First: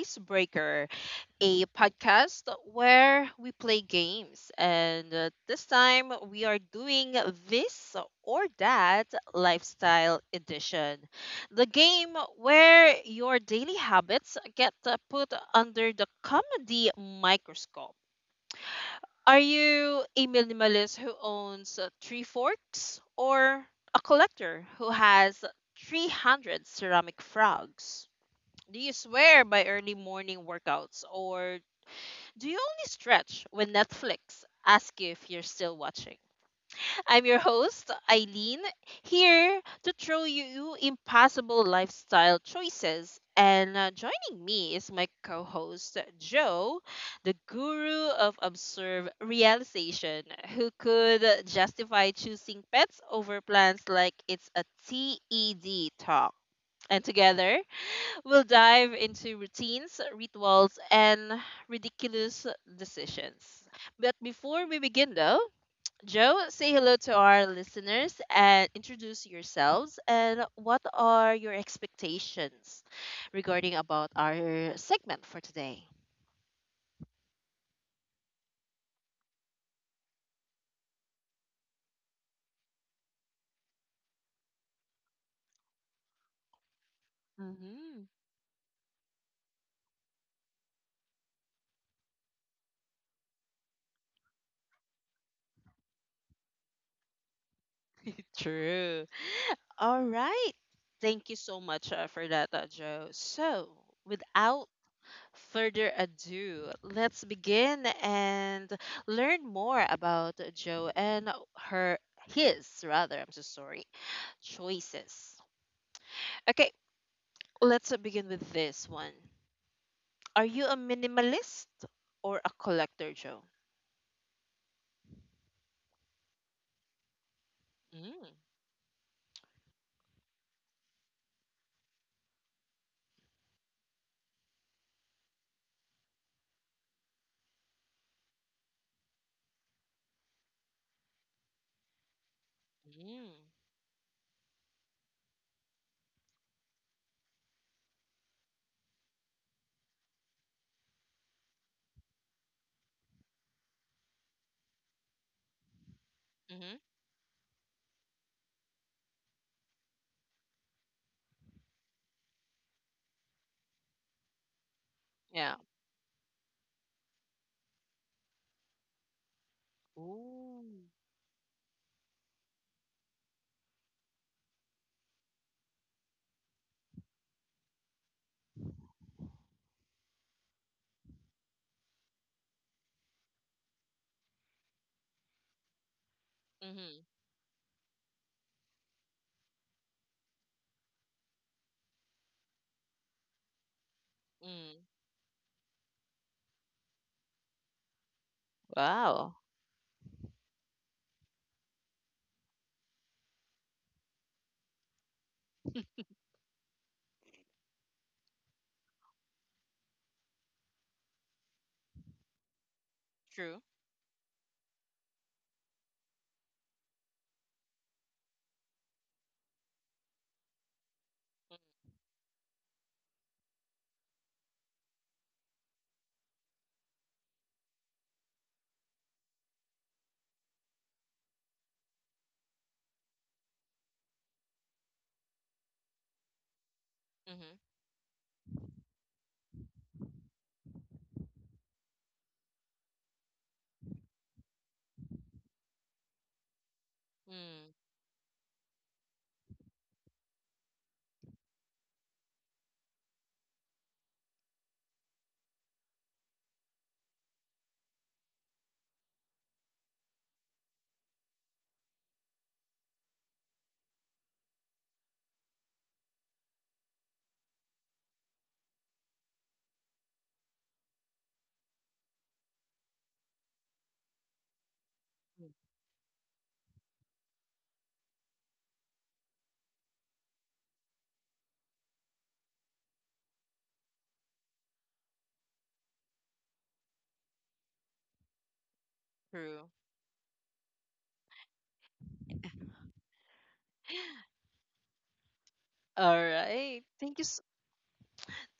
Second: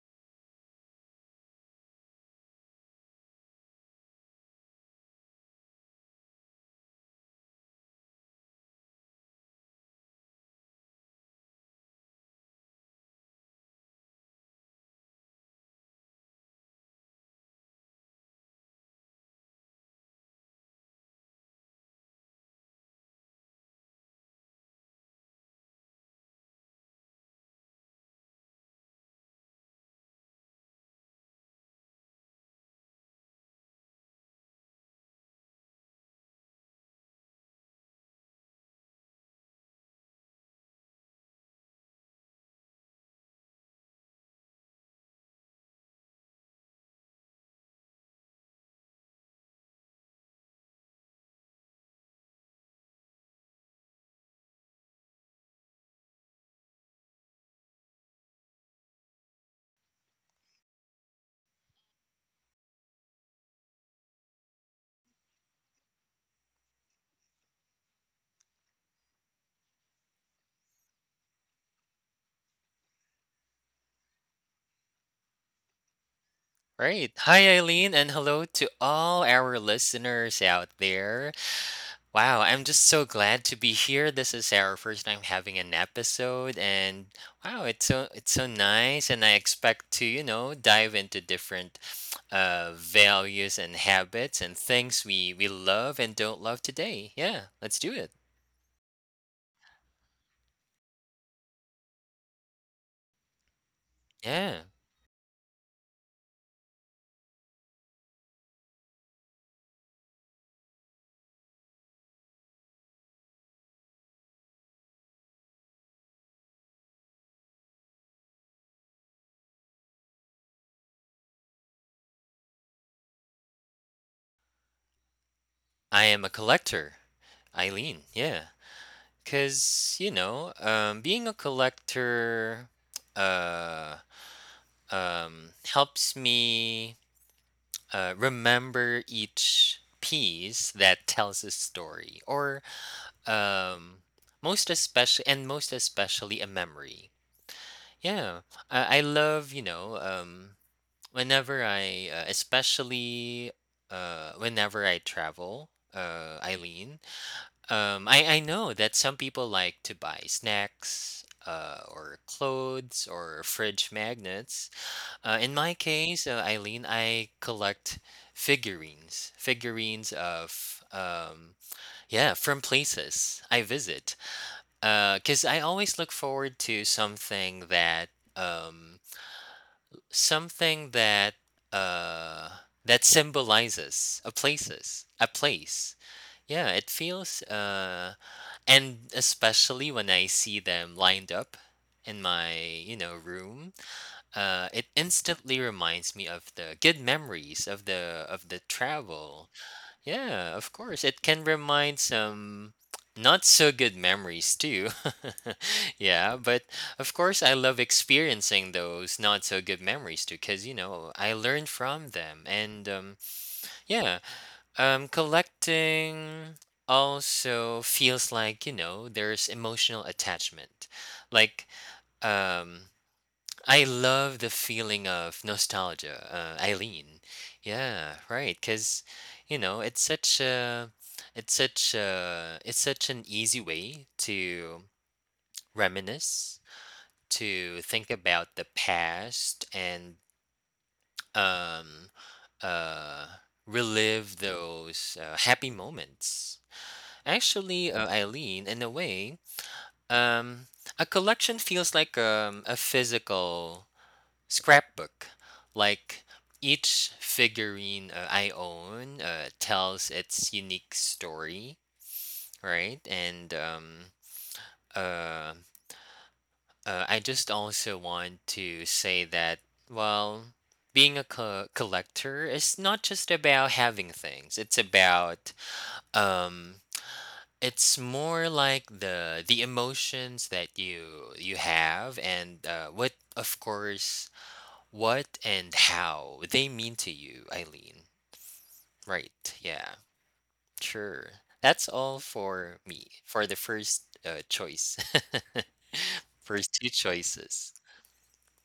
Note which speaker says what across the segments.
Speaker 1: Icebreaker, a podcast where we play games. And this time we are doing this or that lifestyle edition. The game where your daily habits get put under the comedy microscope. Are you a minimalist who owns three forks or a collector who has 300 ceramic frogs? Do you swear by early morning workouts or do you only stretch when Netflix asks you if you're still watching? I'm your host, Eileen, here to throw you impossible lifestyle choices. And joining me is my co host, Joe, the guru of absurd realization, who could justify choosing pets over plants like it's a TED talk. And together, we'll dive into routines, rituals, and ridiculous decisions. But before we begin, though, Joe, say hello to our listeners and introduce yourselves and what are your expectations regarding about our segment for today.
Speaker 2: Right. Hi, Eileen, and hello to all our listeners out there. Wow, I'm just so glad to be here. This is our first time having an episode, and wow, it's so
Speaker 1: Hmm.
Speaker 2: it's so nice. And I expect to, you know, dive into different values and habits and things we love and don't love today. Yeah, let's do it.
Speaker 1: True. All right. Thank you so much for that, Joe. So,
Speaker 2: Yeah,
Speaker 1: without further ado, let's begin and learn more about Joe and her his rather, I'm so sorry, choices. Okay, let's begin with this one. Are you a minimalist or a collector, Joe?
Speaker 2: I am a collector, Eileen.
Speaker 1: Mm.
Speaker 2: Yeah, cause you know, being a collector Uh, helps me remember each piece that tells a story or
Speaker 1: Mm.
Speaker 2: um, most especially a memory, yeah. I love, you know, whenever I especially whenever I travel,
Speaker 1: Mm-hmm.
Speaker 2: eileen, I know that some people like to buy snacks, or clothes or fridge magnets. In
Speaker 1: Yeah.
Speaker 2: my case, Eileen, I collect figurines, figurines of
Speaker 1: Ooh.
Speaker 2: yeah, from places I visit. Because I always look forward to um, something uh, that symbolizes a place. Yeah, it
Speaker 1: Mm-hmm.
Speaker 2: feels And especially when I see them lined up in my, you know, room,
Speaker 1: Mm.
Speaker 2: it instantly reminds me of the good memories of the
Speaker 1: Wow.
Speaker 2: travel. Yeah, of course, it can remind some not so good memories too. Yeah, but of course, I love experiencing those not so good memories too, because you know I learned from them, and
Speaker 1: True.
Speaker 2: yeah, collecting also feels like, you know, there's emotional attachment, like um I love the feeling of nostalgia, Eileen. Yeah, right. Because you know, it's such an easy way to reminisce,
Speaker 1: Mm-hmm.
Speaker 2: to think about the past, and um, uh, relive those happy moments.
Speaker 1: Mm.
Speaker 2: Actually, Eileen, in a way, um, a collection feels like, a physical scrapbook. Like each figurine I own tells its unique story, right? And uh, I just also want to say that, well, being a collector is not just about having things. It's about
Speaker 1: Mm.
Speaker 2: um, it's more like the emotions that you have and, what, of course, what and how they mean to you, Eileen. Right.
Speaker 1: True.
Speaker 2: Yeah. Sure. That's all for me for the first choice.
Speaker 1: All
Speaker 2: First two
Speaker 1: right. Thank you.
Speaker 2: choices.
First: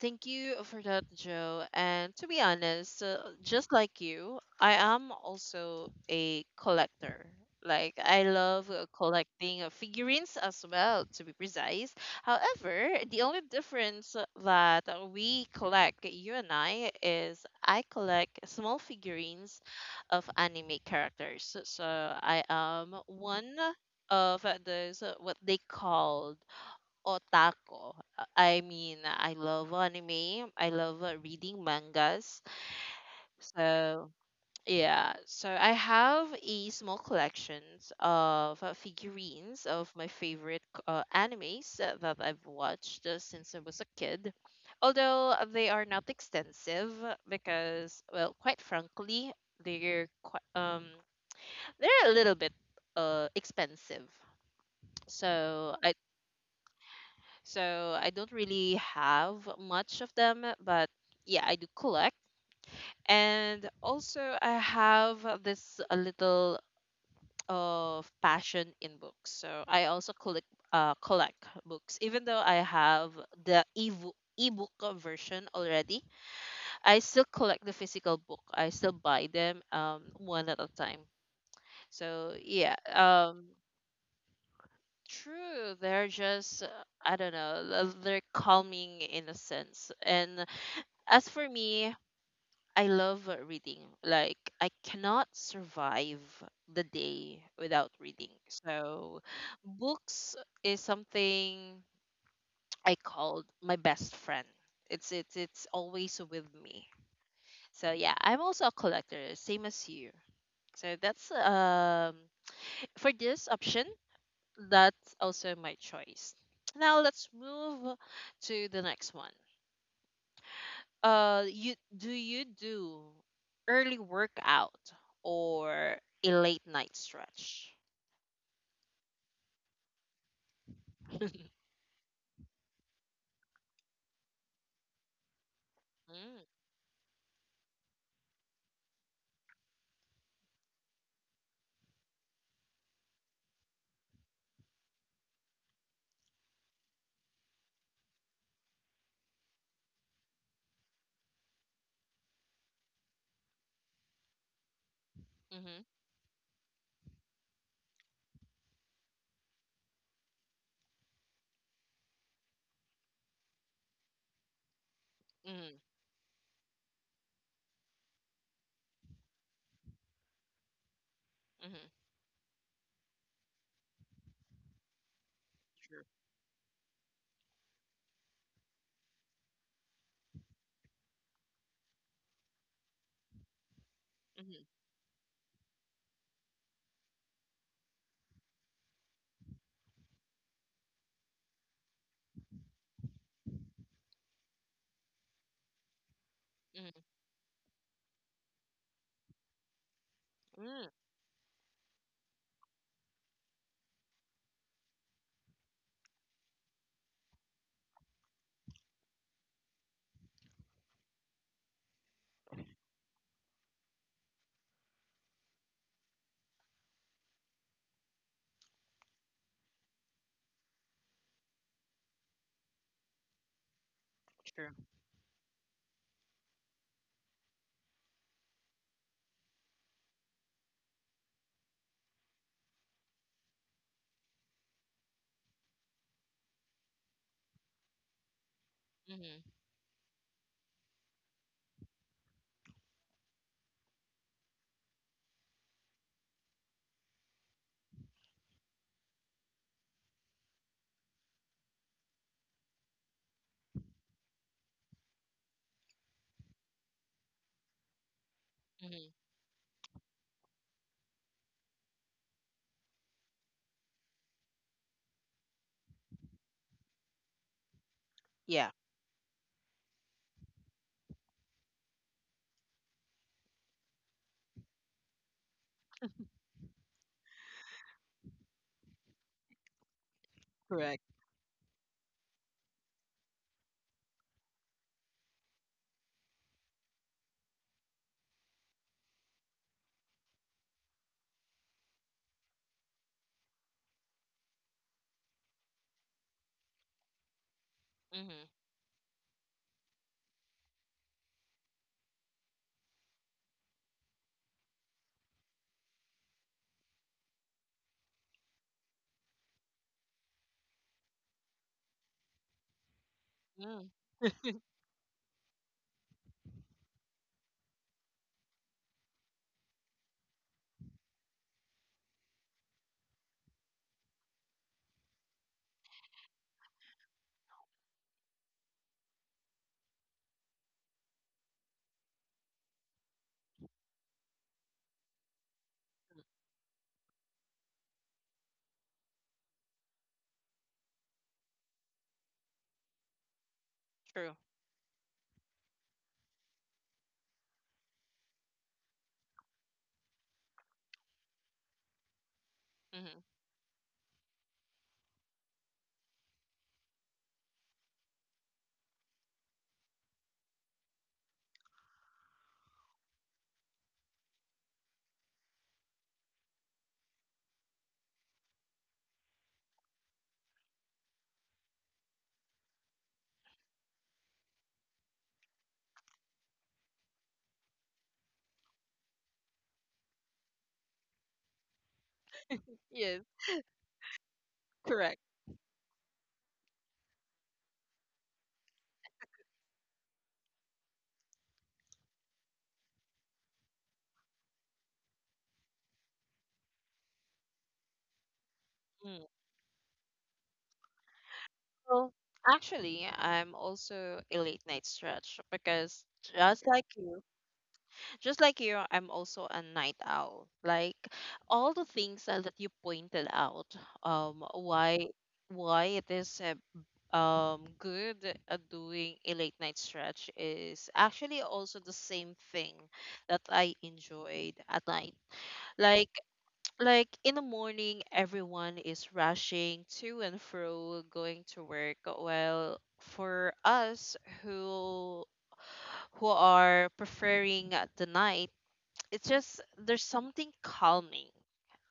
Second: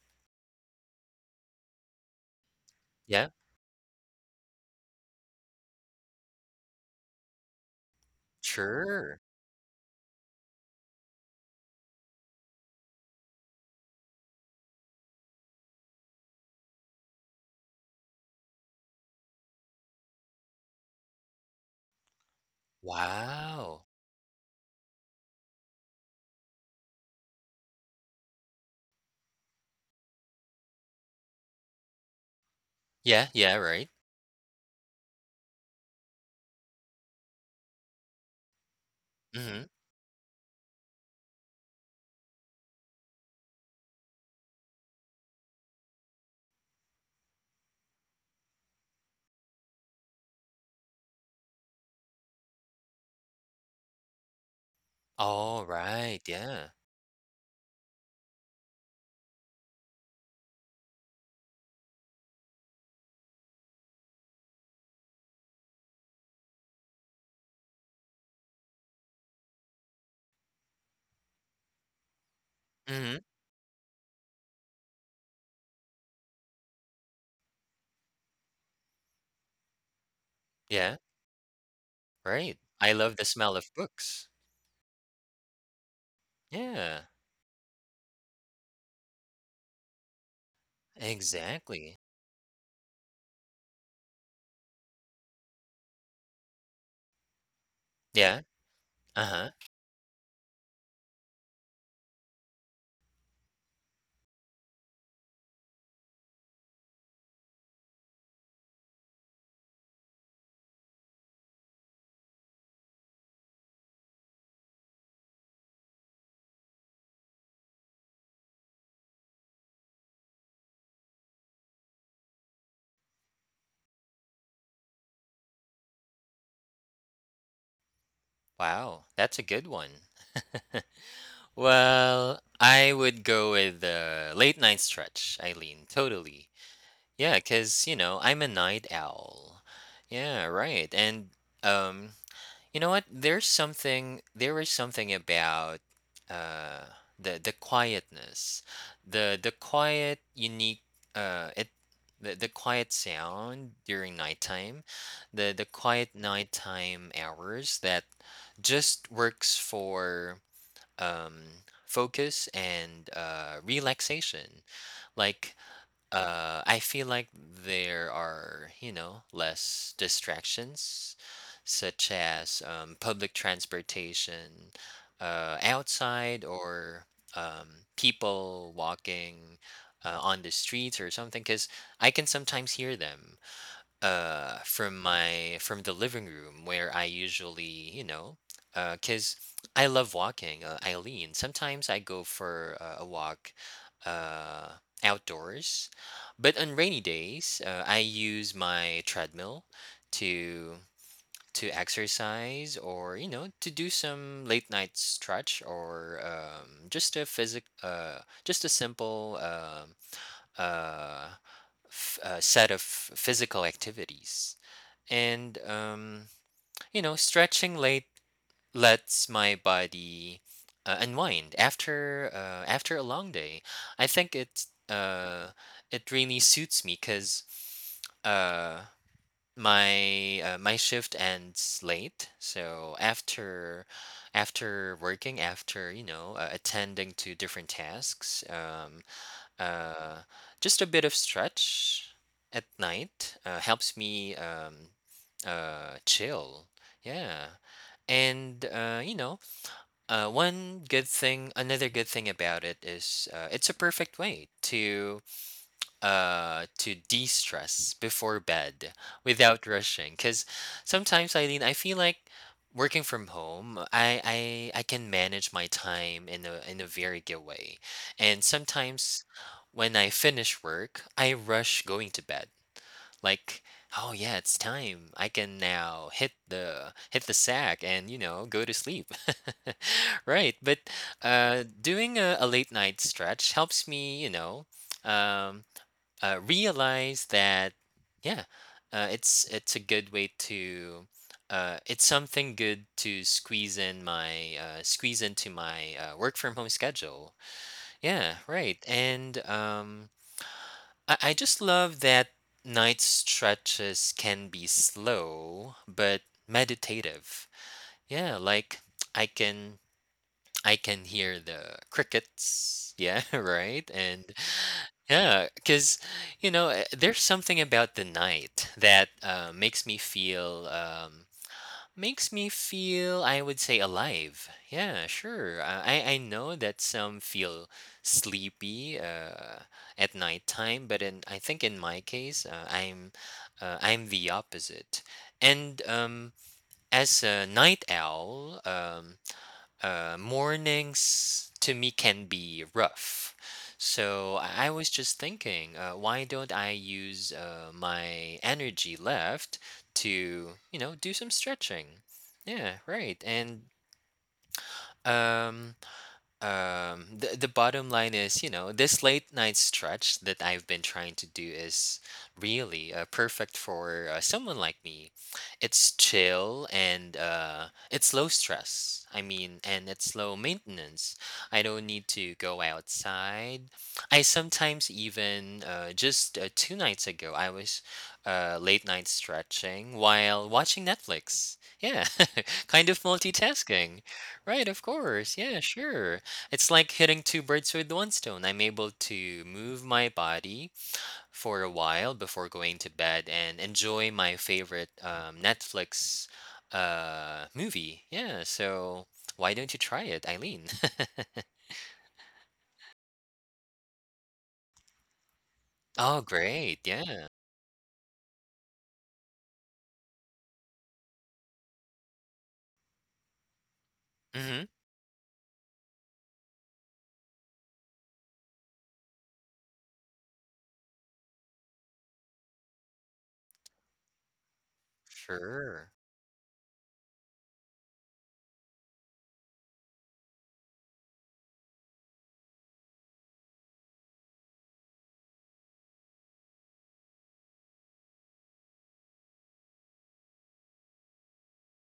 Speaker 1: Thank you for that, Joe. And to be honest,
Speaker 2: Yeah.
Speaker 1: just like you, I am also a collector. Like, I love
Speaker 2: Sure.
Speaker 1: collecting figurines as well, to be precise. However, the only difference that we collect, you and I, is I collect small figurines of anime characters. So I am one
Speaker 2: Wow.
Speaker 1: of those what they called otaku. I mean, I love anime. I love reading mangas.
Speaker 2: Yeah. Yeah. Right.
Speaker 1: So, yeah. So, I have a small collections of
Speaker 2: Mm-hmm.
Speaker 1: figurines of my favorite animes that I've watched since I was a kid. Although they are not extensive because, well, quite frankly, they're quite, they're a little bit expensive.
Speaker 2: All
Speaker 1: So I.
Speaker 2: right. Yeah.
Speaker 1: So I don't really have much of them, but yeah, I do collect. And also, I have this a little of passion in books. So I also collect uh, collect books, even though I
Speaker 2: Mm-hmm.
Speaker 1: have the ebook version already. I still collect the physical book. I still buy them one at a
Speaker 2: Yeah.
Speaker 1: time. So
Speaker 2: Right.
Speaker 1: yeah,
Speaker 2: I love the smell of books.
Speaker 1: true. They're just
Speaker 2: Yeah.
Speaker 1: I don't know. They're calming in a sense, and as for
Speaker 2: Exactly.
Speaker 1: me, I love reading. Like I cannot survive the day without reading.
Speaker 2: Yeah. Uh
Speaker 1: So
Speaker 2: huh.
Speaker 1: books is something I called my best friend. It's always with me. So yeah, I'm also a collector, same as you. So that's for this option, that's also my choice. Now let's move to the next one. You do early workout or a late night stretch?
Speaker 2: Wow. That's a good one.
Speaker 1: Mm.
Speaker 2: Well, I would go with the late night stretch, Eileen. Totally. Yeah, 'cause, you know, I'm a night owl. Yeah, right. And um, you know what? There is something about uh the quietness. The the quiet unique uh it the quiet sound during nighttime, the
Speaker 1: Hmm.
Speaker 2: quiet nighttime hours that just works for, um, focus and, relaxation. Like,
Speaker 1: Hmm.
Speaker 2: I feel like there are, you know, less distractions,
Speaker 1: Hmm.
Speaker 2: such as, public transportation,
Speaker 1: True.
Speaker 2: outside, or, um, people walking, on the streets or something, because I can sometimes hear them
Speaker 1: Hmm.
Speaker 2: from my from the living room where I usually, you know, cause I love walking, Eileen. Sometimes I go for, a walk uh outdoors. But on rainy
Speaker 1: Hmm.
Speaker 2: days, I use my treadmill to
Speaker 1: Mm.
Speaker 2: to exercise or, you know, to do some late night stretch or just a simple uh, set of physical activities, and you know, stretching late lets my body, unwind after, after a long day. I think it
Speaker 1: True.
Speaker 2: It really suits me because, uh, my shift ends late, so after, after working, after, you know, attending to different tasks,
Speaker 1: Hmm.
Speaker 2: uh, just a bit of stretch at night, helps me chill. Yeah. And, you know, another good thing about it is, it's a perfect way to de-stress before bed
Speaker 1: Hmm.
Speaker 2: without rushing, because sometimes, eileen, I feel like working from home I can manage my time in a very good way. And
Speaker 1: Yeah.
Speaker 2: sometimes when I finish work, I rush going to bed, like, oh yeah, it's time, I can now hit the sack and, you know, go to sleep. Right. But
Speaker 1: Correct.
Speaker 2: doing a late night stretch helps me, you know, um realize that, yeah, it's a good way to, it's something good to squeeze into my, work from home schedule, yeah,
Speaker 1: Mm-hmm.
Speaker 2: right. And I just love that night stretches can be slow but meditative, yeah, like i can I can hear the crickets, yeah. Right.
Speaker 1: Mm.
Speaker 2: And yeah, because you know, eh, there's something about the night that, uh, makes me feel, I would say, alive. Yeah, sure. I know that some feel sleepy, at nighttime, but in, I think in my case, uh, I'm the opposite. And,
Speaker 1: Mm.
Speaker 2: as a night owl, mornings to me can be rough. So
Speaker 1: True.
Speaker 2: I was just thinking, why don't I use, my energy left to, you know, do some stretching? Yeah, right.
Speaker 1: Hmm.
Speaker 2: And um, um the, the bottom line is, you know, this late night stretch that I've been trying to do is really, perfect for, someone like me. It's chill, and it's low stress, I mean, and it's low maintenance. I don't need to go outside. I sometimes even, just two nights ago, I was late night stretching while watching netflix, yeah. Kind of
Speaker 1: Yes.
Speaker 2: multitasking. Right, of
Speaker 1: Correct.
Speaker 2: course. Yeah, sure. It's like hitting two birds with one stone. I'm able to move my body for a while before going to bed and enjoy my favorite, Netflix, movie. Yeah, so
Speaker 1: Mm.
Speaker 2: why don't you try it, Eileen?
Speaker 1: Well, actually, I'm also a late night stretch because
Speaker 2: Oh,
Speaker 1: just
Speaker 2: great.
Speaker 1: like
Speaker 2: Yeah.
Speaker 1: you just like you, I'm also a night owl. Like all the things that you pointed out, um,
Speaker 2: Hmm.
Speaker 1: why why it is good at doing a late night stretch is actually also the same thing that I enjoyed at night.
Speaker 2: Sure.
Speaker 1: Like like in the morning, everyone is rushing to and fro, going to work. Well, for us who who are preferring the night, it's just there's something calming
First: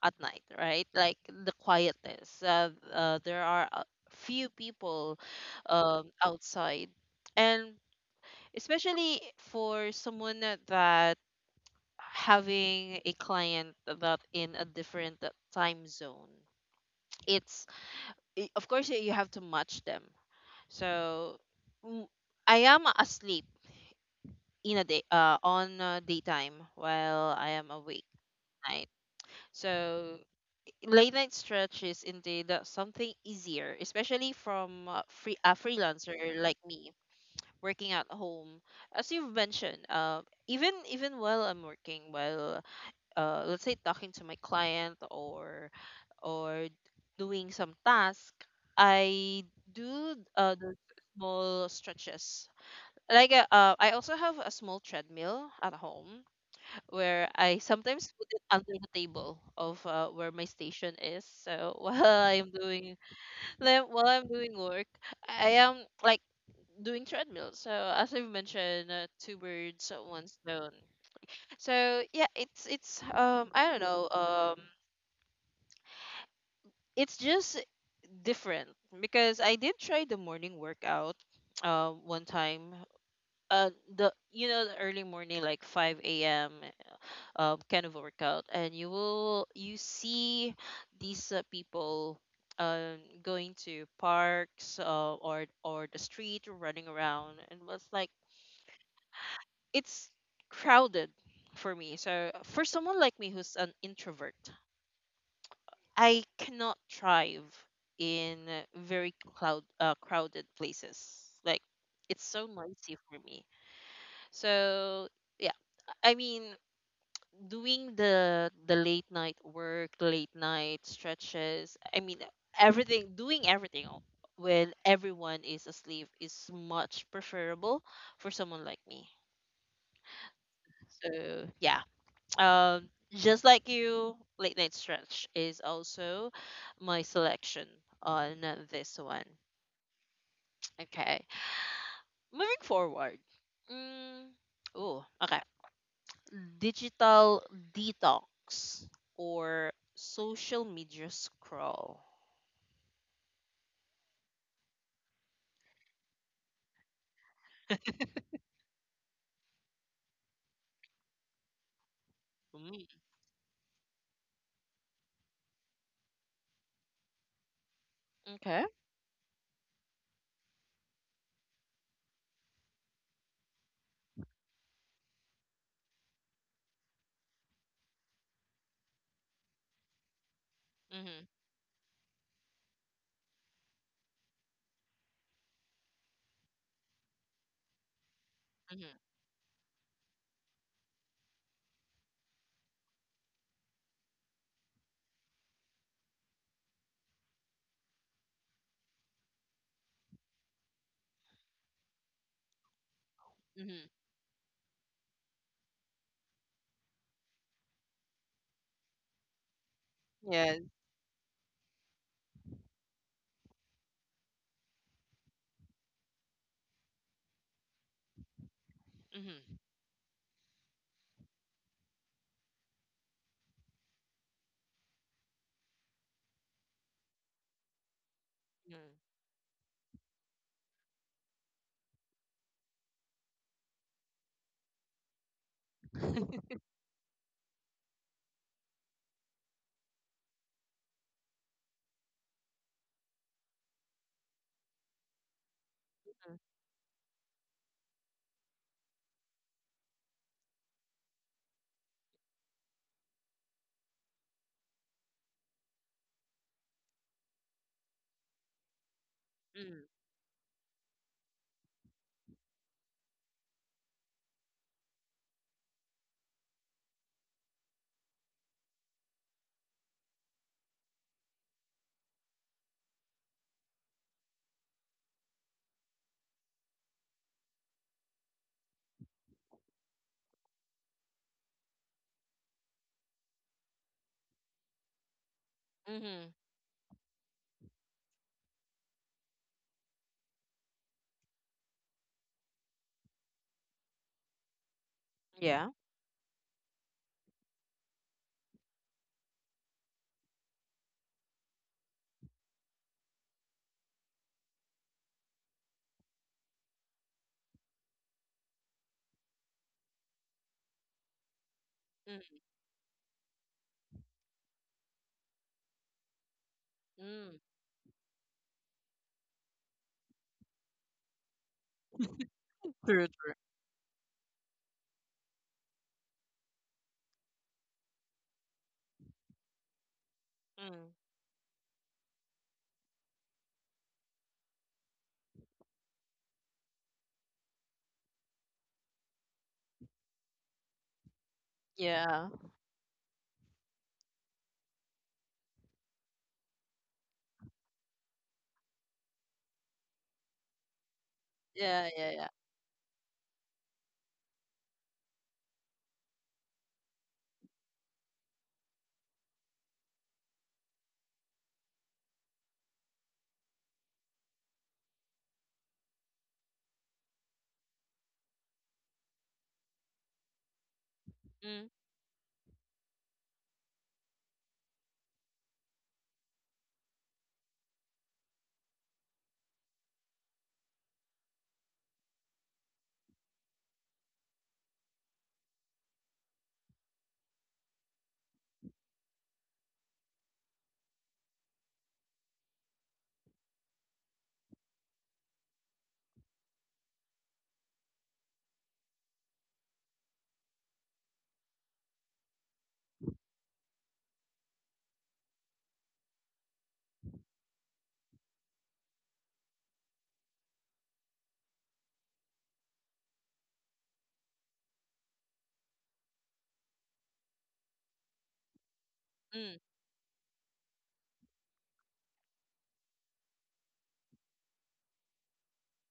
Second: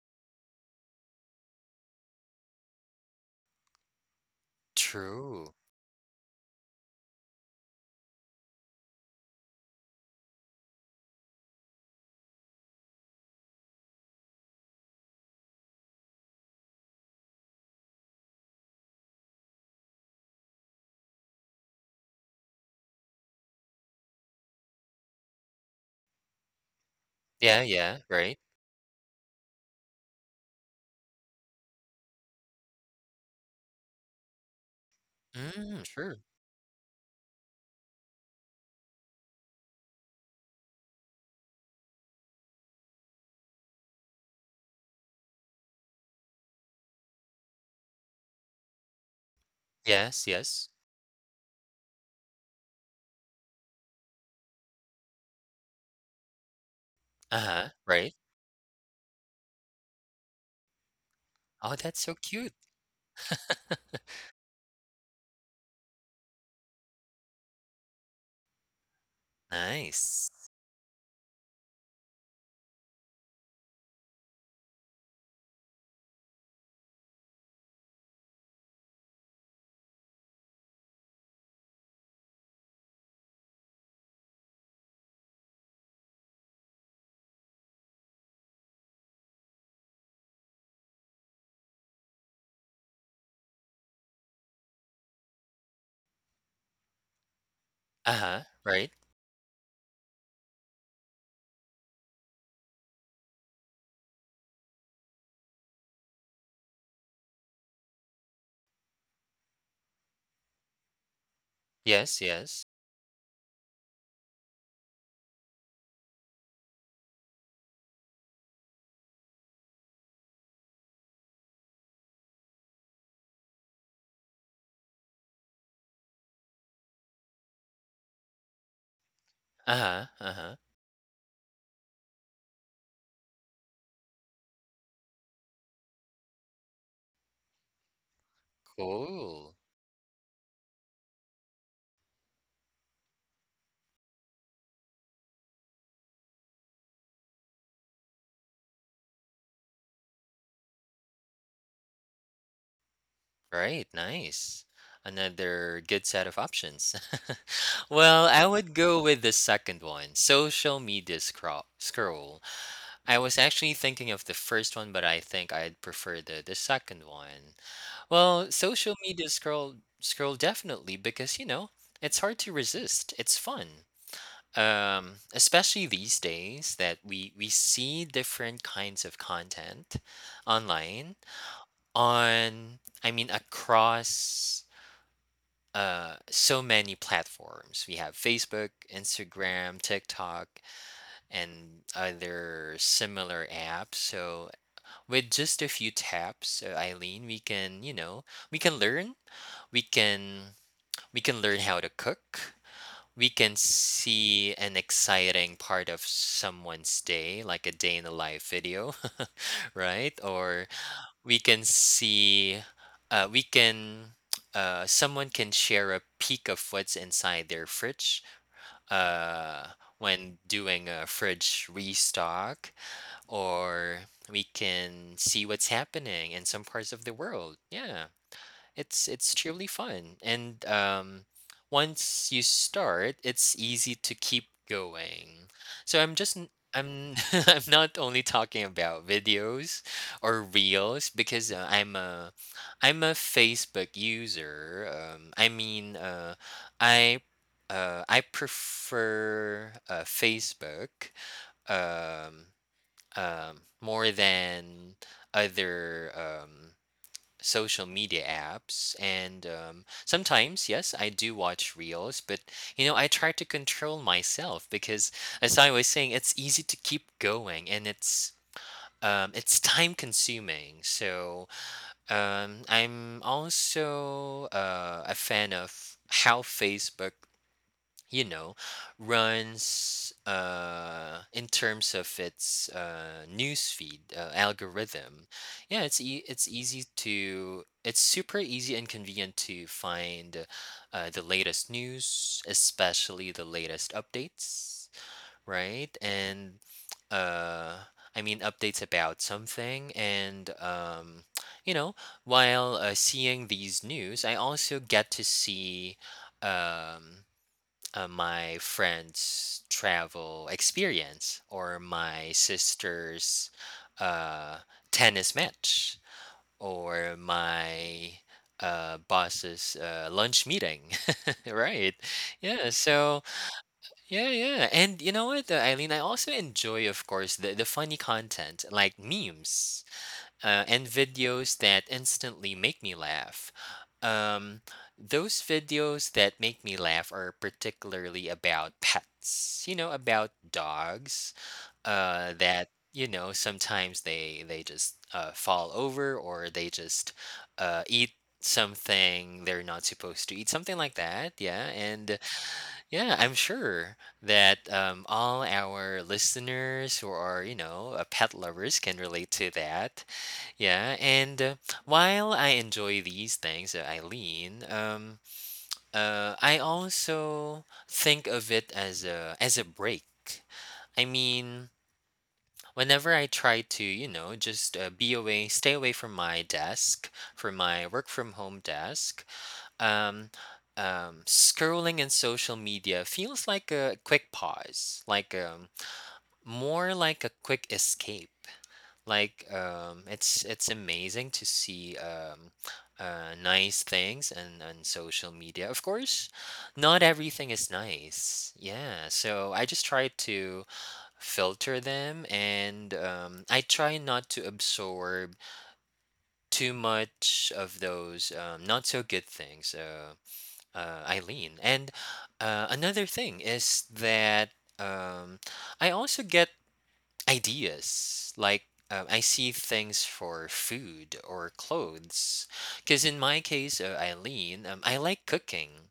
Speaker 1: at night, right? Like the quietness. There are a few people
Speaker 2: True.
Speaker 1: outside, and especially for someone that having a client that in a different time zone, it's of course you have to match them. So mm, I am asleep in a day on daytime while I
Speaker 2: Yeah,
Speaker 1: am
Speaker 2: yeah,
Speaker 1: awake
Speaker 2: right.
Speaker 1: at night. So late night stretch is indeed something easier, especially from
Speaker 2: Mm,
Speaker 1: freelancer
Speaker 2: sure.
Speaker 1: like me working at home. As you've mentioned, even while I'm working, while let's say talking to my client or doing some task, I do
Speaker 2: Yes, yes.
Speaker 1: the small stretches. Like I also have a small treadmill at home where I
Speaker 2: Uh-huh,
Speaker 1: sometimes
Speaker 2: right.
Speaker 1: put it under the table of where my station is. So
Speaker 2: Oh, that's so cute.
Speaker 1: while I'm doing work, I am like doing treadmill. So as I've mentioned, two birds, one
Speaker 2: Nice.
Speaker 1: stone. So yeah, it's I don't know it's just different because I did try the morning workout one time. Uh, the you know the early morning like 5 a.m., kind of workout, and you see these people going to parks or the street running around, and was like
Speaker 2: Uh-huh, right.
Speaker 1: it's crowded for me. So for someone like me who's an introvert, I cannot thrive in very cloud crowded places. Like,
Speaker 2: Yes,
Speaker 1: it's so
Speaker 2: yes.
Speaker 1: noisy for me. So yeah, I mean, doing the late night stretches, I mean everything, doing everything when everyone is asleep is much preferable for someone like me.
Speaker 2: Uh-huh, uh-huh.
Speaker 1: So yeah, just like you, late night stretch is also my selection on this one.
Speaker 2: Cool.
Speaker 1: Okay, moving forward. Mm, oh, okay. Digital detox or social media scroll?
Speaker 2: Right. Nice. Another good set of options. Well, I would go with the second one, social media scroll. Scroll.
Speaker 1: Mm,
Speaker 2: I was actually thinking of the first one, but I think I'd prefer the second one. Well,
Speaker 1: okay.
Speaker 2: social media scroll definitely because you know it's hard to resist. It's fun. Especially these days that we see different kinds of content online
Speaker 1: Mhm.
Speaker 2: on I mean across so many platforms. We have facebook,
Speaker 1: Mhm.
Speaker 2: instagram, tiktok and other similar apps. So with just a few taps, eileen, we can, you know, we can learn we can we can learn how to cook. We can
Speaker 1: Mhm.
Speaker 2: see an exciting part of someone's day, like a day in the life video. Right.
Speaker 1: Yes.
Speaker 2: Or we can see uh, we can someone can share a peek of what's inside their fridge,
Speaker 1: Mhm.
Speaker 2: uh, when doing a fridge restock, or we can see what's happening in some parts of the world, yeah.
Speaker 1: Mhm.
Speaker 2: It's truly fun, and, once you start, it's easy to keep going. So I'm I'm not only talking about videos or reels because, I'm a Facebook user. I mean, I I prefer, Facebook um, more than other, um, social media apps. And,
Speaker 1: Mhm.
Speaker 2: sometimes, yes, I do watch reels, but you know I try to control myself because, as I was saying, it's easy to keep going, and it's time consuming. So, I'm also, a fan of how facebook, you know, runs, in terms of its, newsfeed, algorithm. Yeah,
Speaker 1: Mhm. Mhm.
Speaker 2: it's easy to, it's super easy and convenient to find, the latest news, especially the latest updates,
Speaker 1: Yeah.
Speaker 2: right? And uh, I mean, updates about something, and you know, while, seeing these news, I also get to see, Um, my friend's travel experience or my
Speaker 1: Mm.
Speaker 2: sister's, uh, tennis match, or
Speaker 1: Mm.
Speaker 2: my, boss's, lunch meeting. Right. Yeah.
Speaker 1: True.
Speaker 2: So,
Speaker 1: True.
Speaker 2: yeah, yeah. And you know what, Eileen, I also enjoy, of course, the funny content like memes, and
Speaker 1: Mm.
Speaker 2: videos that instantly make me laugh. Um, those videos that make me laugh are particularly about pets, you know, about dogs,
Speaker 1: Yeah.
Speaker 2: that, you know, sometimes they just, fall over or they just, eat something they're not supposed to eat, something like that. Yeah.
Speaker 1: Yeah. Yeah.
Speaker 2: And
Speaker 1: Yeah.
Speaker 2: yeah, I'm sure that, all our listeners who are, you know, pet lovers can relate to that. Yeah, and, while I enjoy these things, Eileen, I also think of it as a break. I
Speaker 1: Mm.
Speaker 2: mean, whenever I try to, you know, just, be away, stay away from my desk, from my work from home desk, um, scrolling in social media feels like a quick pause, like, more like a quick escape. It's amazing to see nice things and on social media. Of course, not everything is nice. Yeah, so I just try to filter them, and I try not to absorb too much of those not so good things. Eileen. And another thing is that um, I also get ideas. Like, I see
Speaker 1: Mm.
Speaker 2: things for food or clothes. Because in my case, Eileen, I like cooking.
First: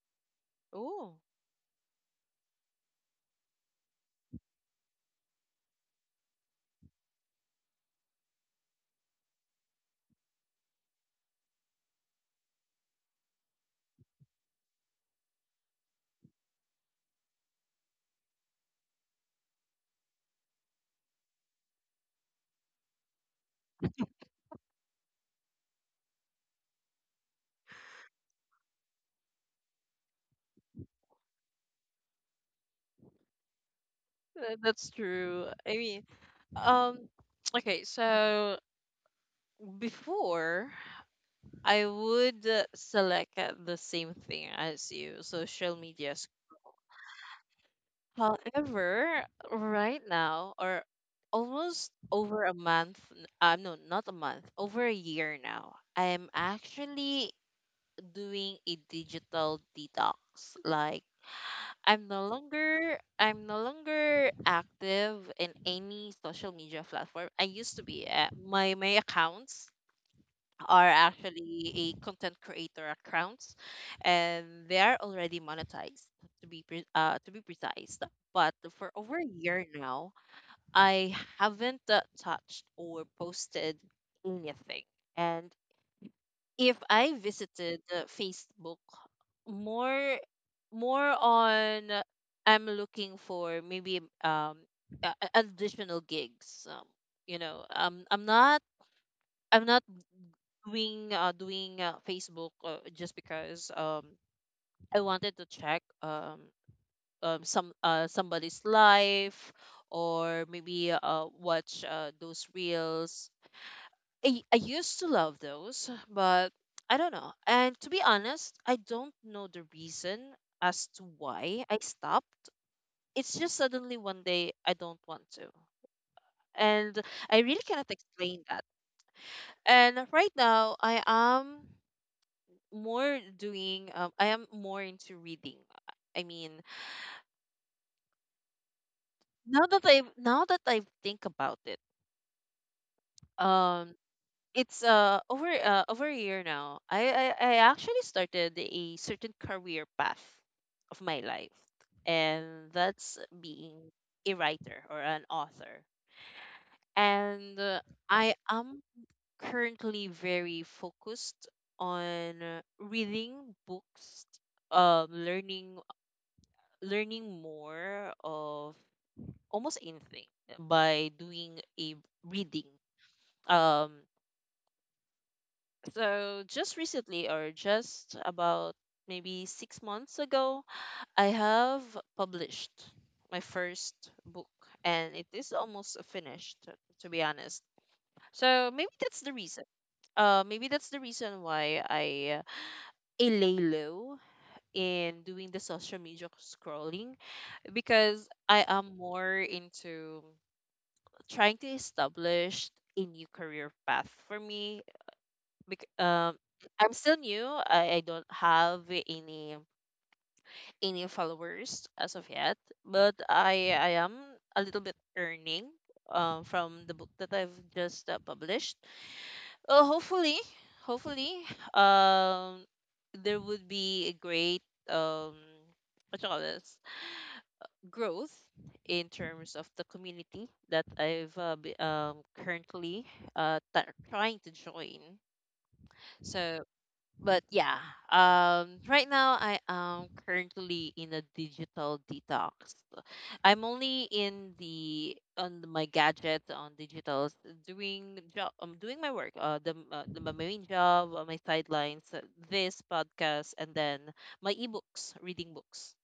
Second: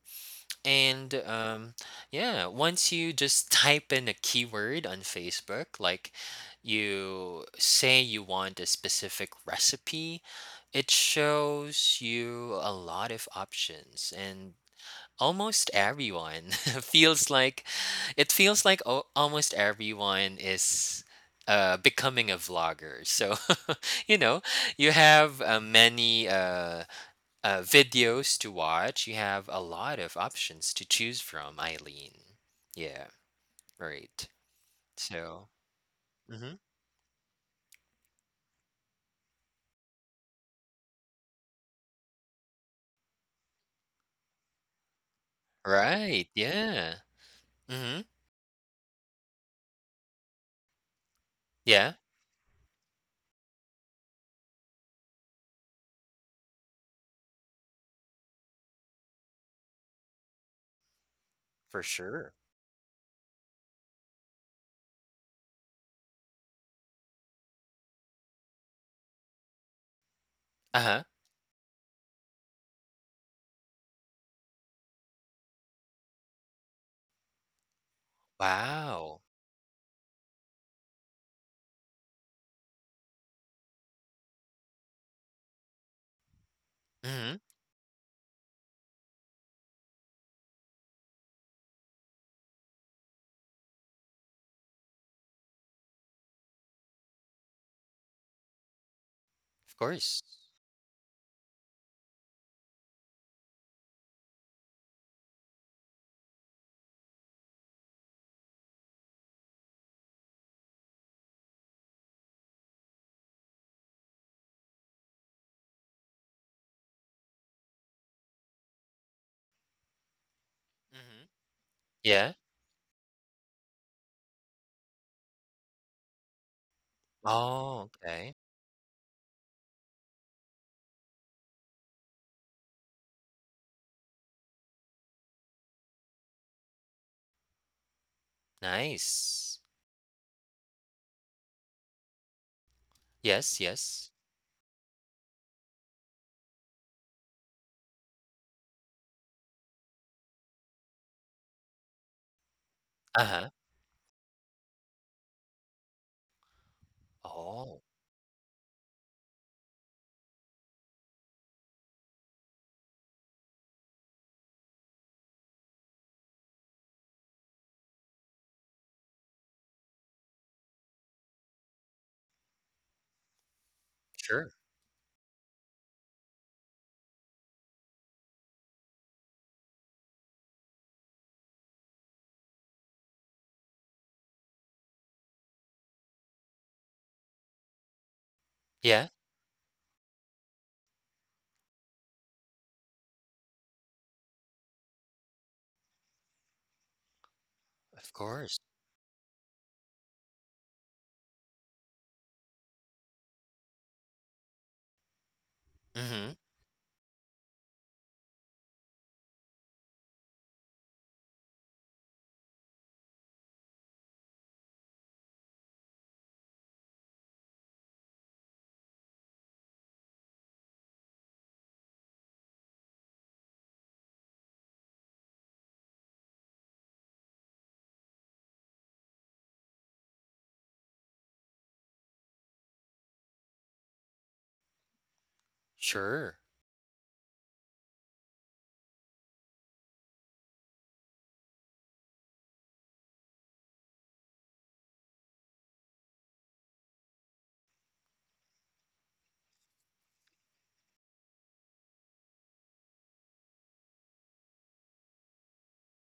Speaker 1: Oh,
Speaker 2: And yeah, once you just type in a keyword on Facebook, like you say you want a specific recipe, it shows you a lot of options. And almost everyone feels like it feels like al- almost everyone is becoming a vlogger. So, you know, you have many videos to watch. You have a lot of options to choose from, Eileen. Yeah, right.
Speaker 1: that's true.
Speaker 2: So,
Speaker 1: I mean,
Speaker 2: mhm.
Speaker 1: um, okay. So before, I would select the same thing as you, social media.
Speaker 2: Right. Yeah. Hmm.
Speaker 1: However, right now, or almost
Speaker 2: Yeah,
Speaker 1: over a month, no, not a month, over a year now, I'm actually doing a digital detox. Like,
Speaker 2: for sure.
Speaker 1: I'm no longer active in any social media platform. I used to be. My accounts
Speaker 2: Uh
Speaker 1: are
Speaker 2: huh.
Speaker 1: actually a content creator accounts, and they are already monetized to be precise, but for over
Speaker 2: Wow.
Speaker 1: a year now I haven't touched or posted anything. And if I
Speaker 2: Hmm.
Speaker 1: visited Facebook, more more on I'm looking for maybe additional gigs. You know um i'm not i'm
Speaker 2: Of
Speaker 1: not
Speaker 2: course.
Speaker 1: doing Facebook just because I wanted to check some somebody's life or maybe watch those reels. I used to love those, but I don't know. And to be honest, I don't know the reason as to
Speaker 2: Hmm.
Speaker 1: why I stopped.
Speaker 2: Yeah.
Speaker 1: It's just suddenly one day I don't want to. And I really cannot
Speaker 2: Oh, okay.
Speaker 1: explain that. And right now I am more into reading. I mean,
Speaker 2: Nice.
Speaker 1: now that I think about it,
Speaker 2: Yes,
Speaker 1: um
Speaker 2: yes.
Speaker 1: it's over a year now. I actually started a certain career path of my life, and that's
Speaker 2: Uh-huh.
Speaker 1: being a writer or an author. And
Speaker 2: Oh,
Speaker 1: I am currently very focused on reading books, um learning learning more of almost anything by doing a reading. Um,
Speaker 2: sure.
Speaker 1: so just recently, or just about maybe 6 months ago, I have published my first book, and it is almost finished, to be honest. So maybe
Speaker 2: Yeah,
Speaker 1: that's the reason. Maybe that's the reason why I lay low in doing the social media scrolling,
Speaker 2: of
Speaker 1: because
Speaker 2: course.
Speaker 1: I am more into trying to establish a new career path for me. Bec-
Speaker 2: Mm-hmm.
Speaker 1: Um, I'm still new. I don't have any followers as of yet, but I am a little bit earning from the book that I've just published. Hopefully, hopefully, um, there would be a great um what you call this growth in terms of the community that currently uh, t- trying to join.
Speaker 2: Sure.
Speaker 1: So, but yeah, right now I am currently in a digital detox. I'm only in the my gadget on digitals doing job. I'm doing my work. The my main job, my sidelines, this podcast, and then my ebooks, reading books.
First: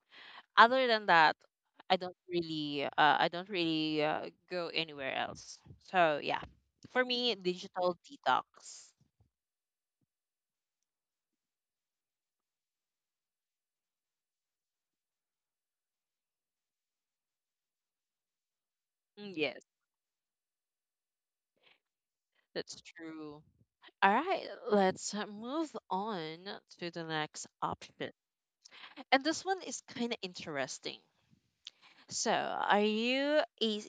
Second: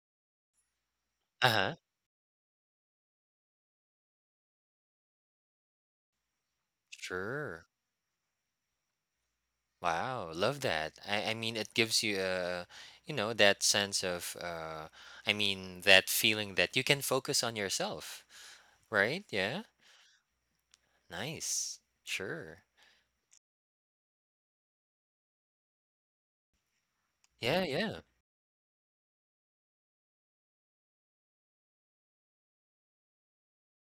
Speaker 1: Other than that,
Speaker 2: Uh-huh.
Speaker 1: I don't really, uh, I don't really go anywhere else. So yeah, for me,
Speaker 2: Sure.
Speaker 1: digital detox.
Speaker 2: Wow, love that. I mean, it gives you a, that sense of, I mean, that feeling that you can focus on yourself, right?
Speaker 1: Yes,
Speaker 2: Yeah. Nice. Sure.
Speaker 1: that's true. All right, let's move on to the next
Speaker 2: Yeah, yeah.
Speaker 1: option. And this one is kind of interesting. So, are you a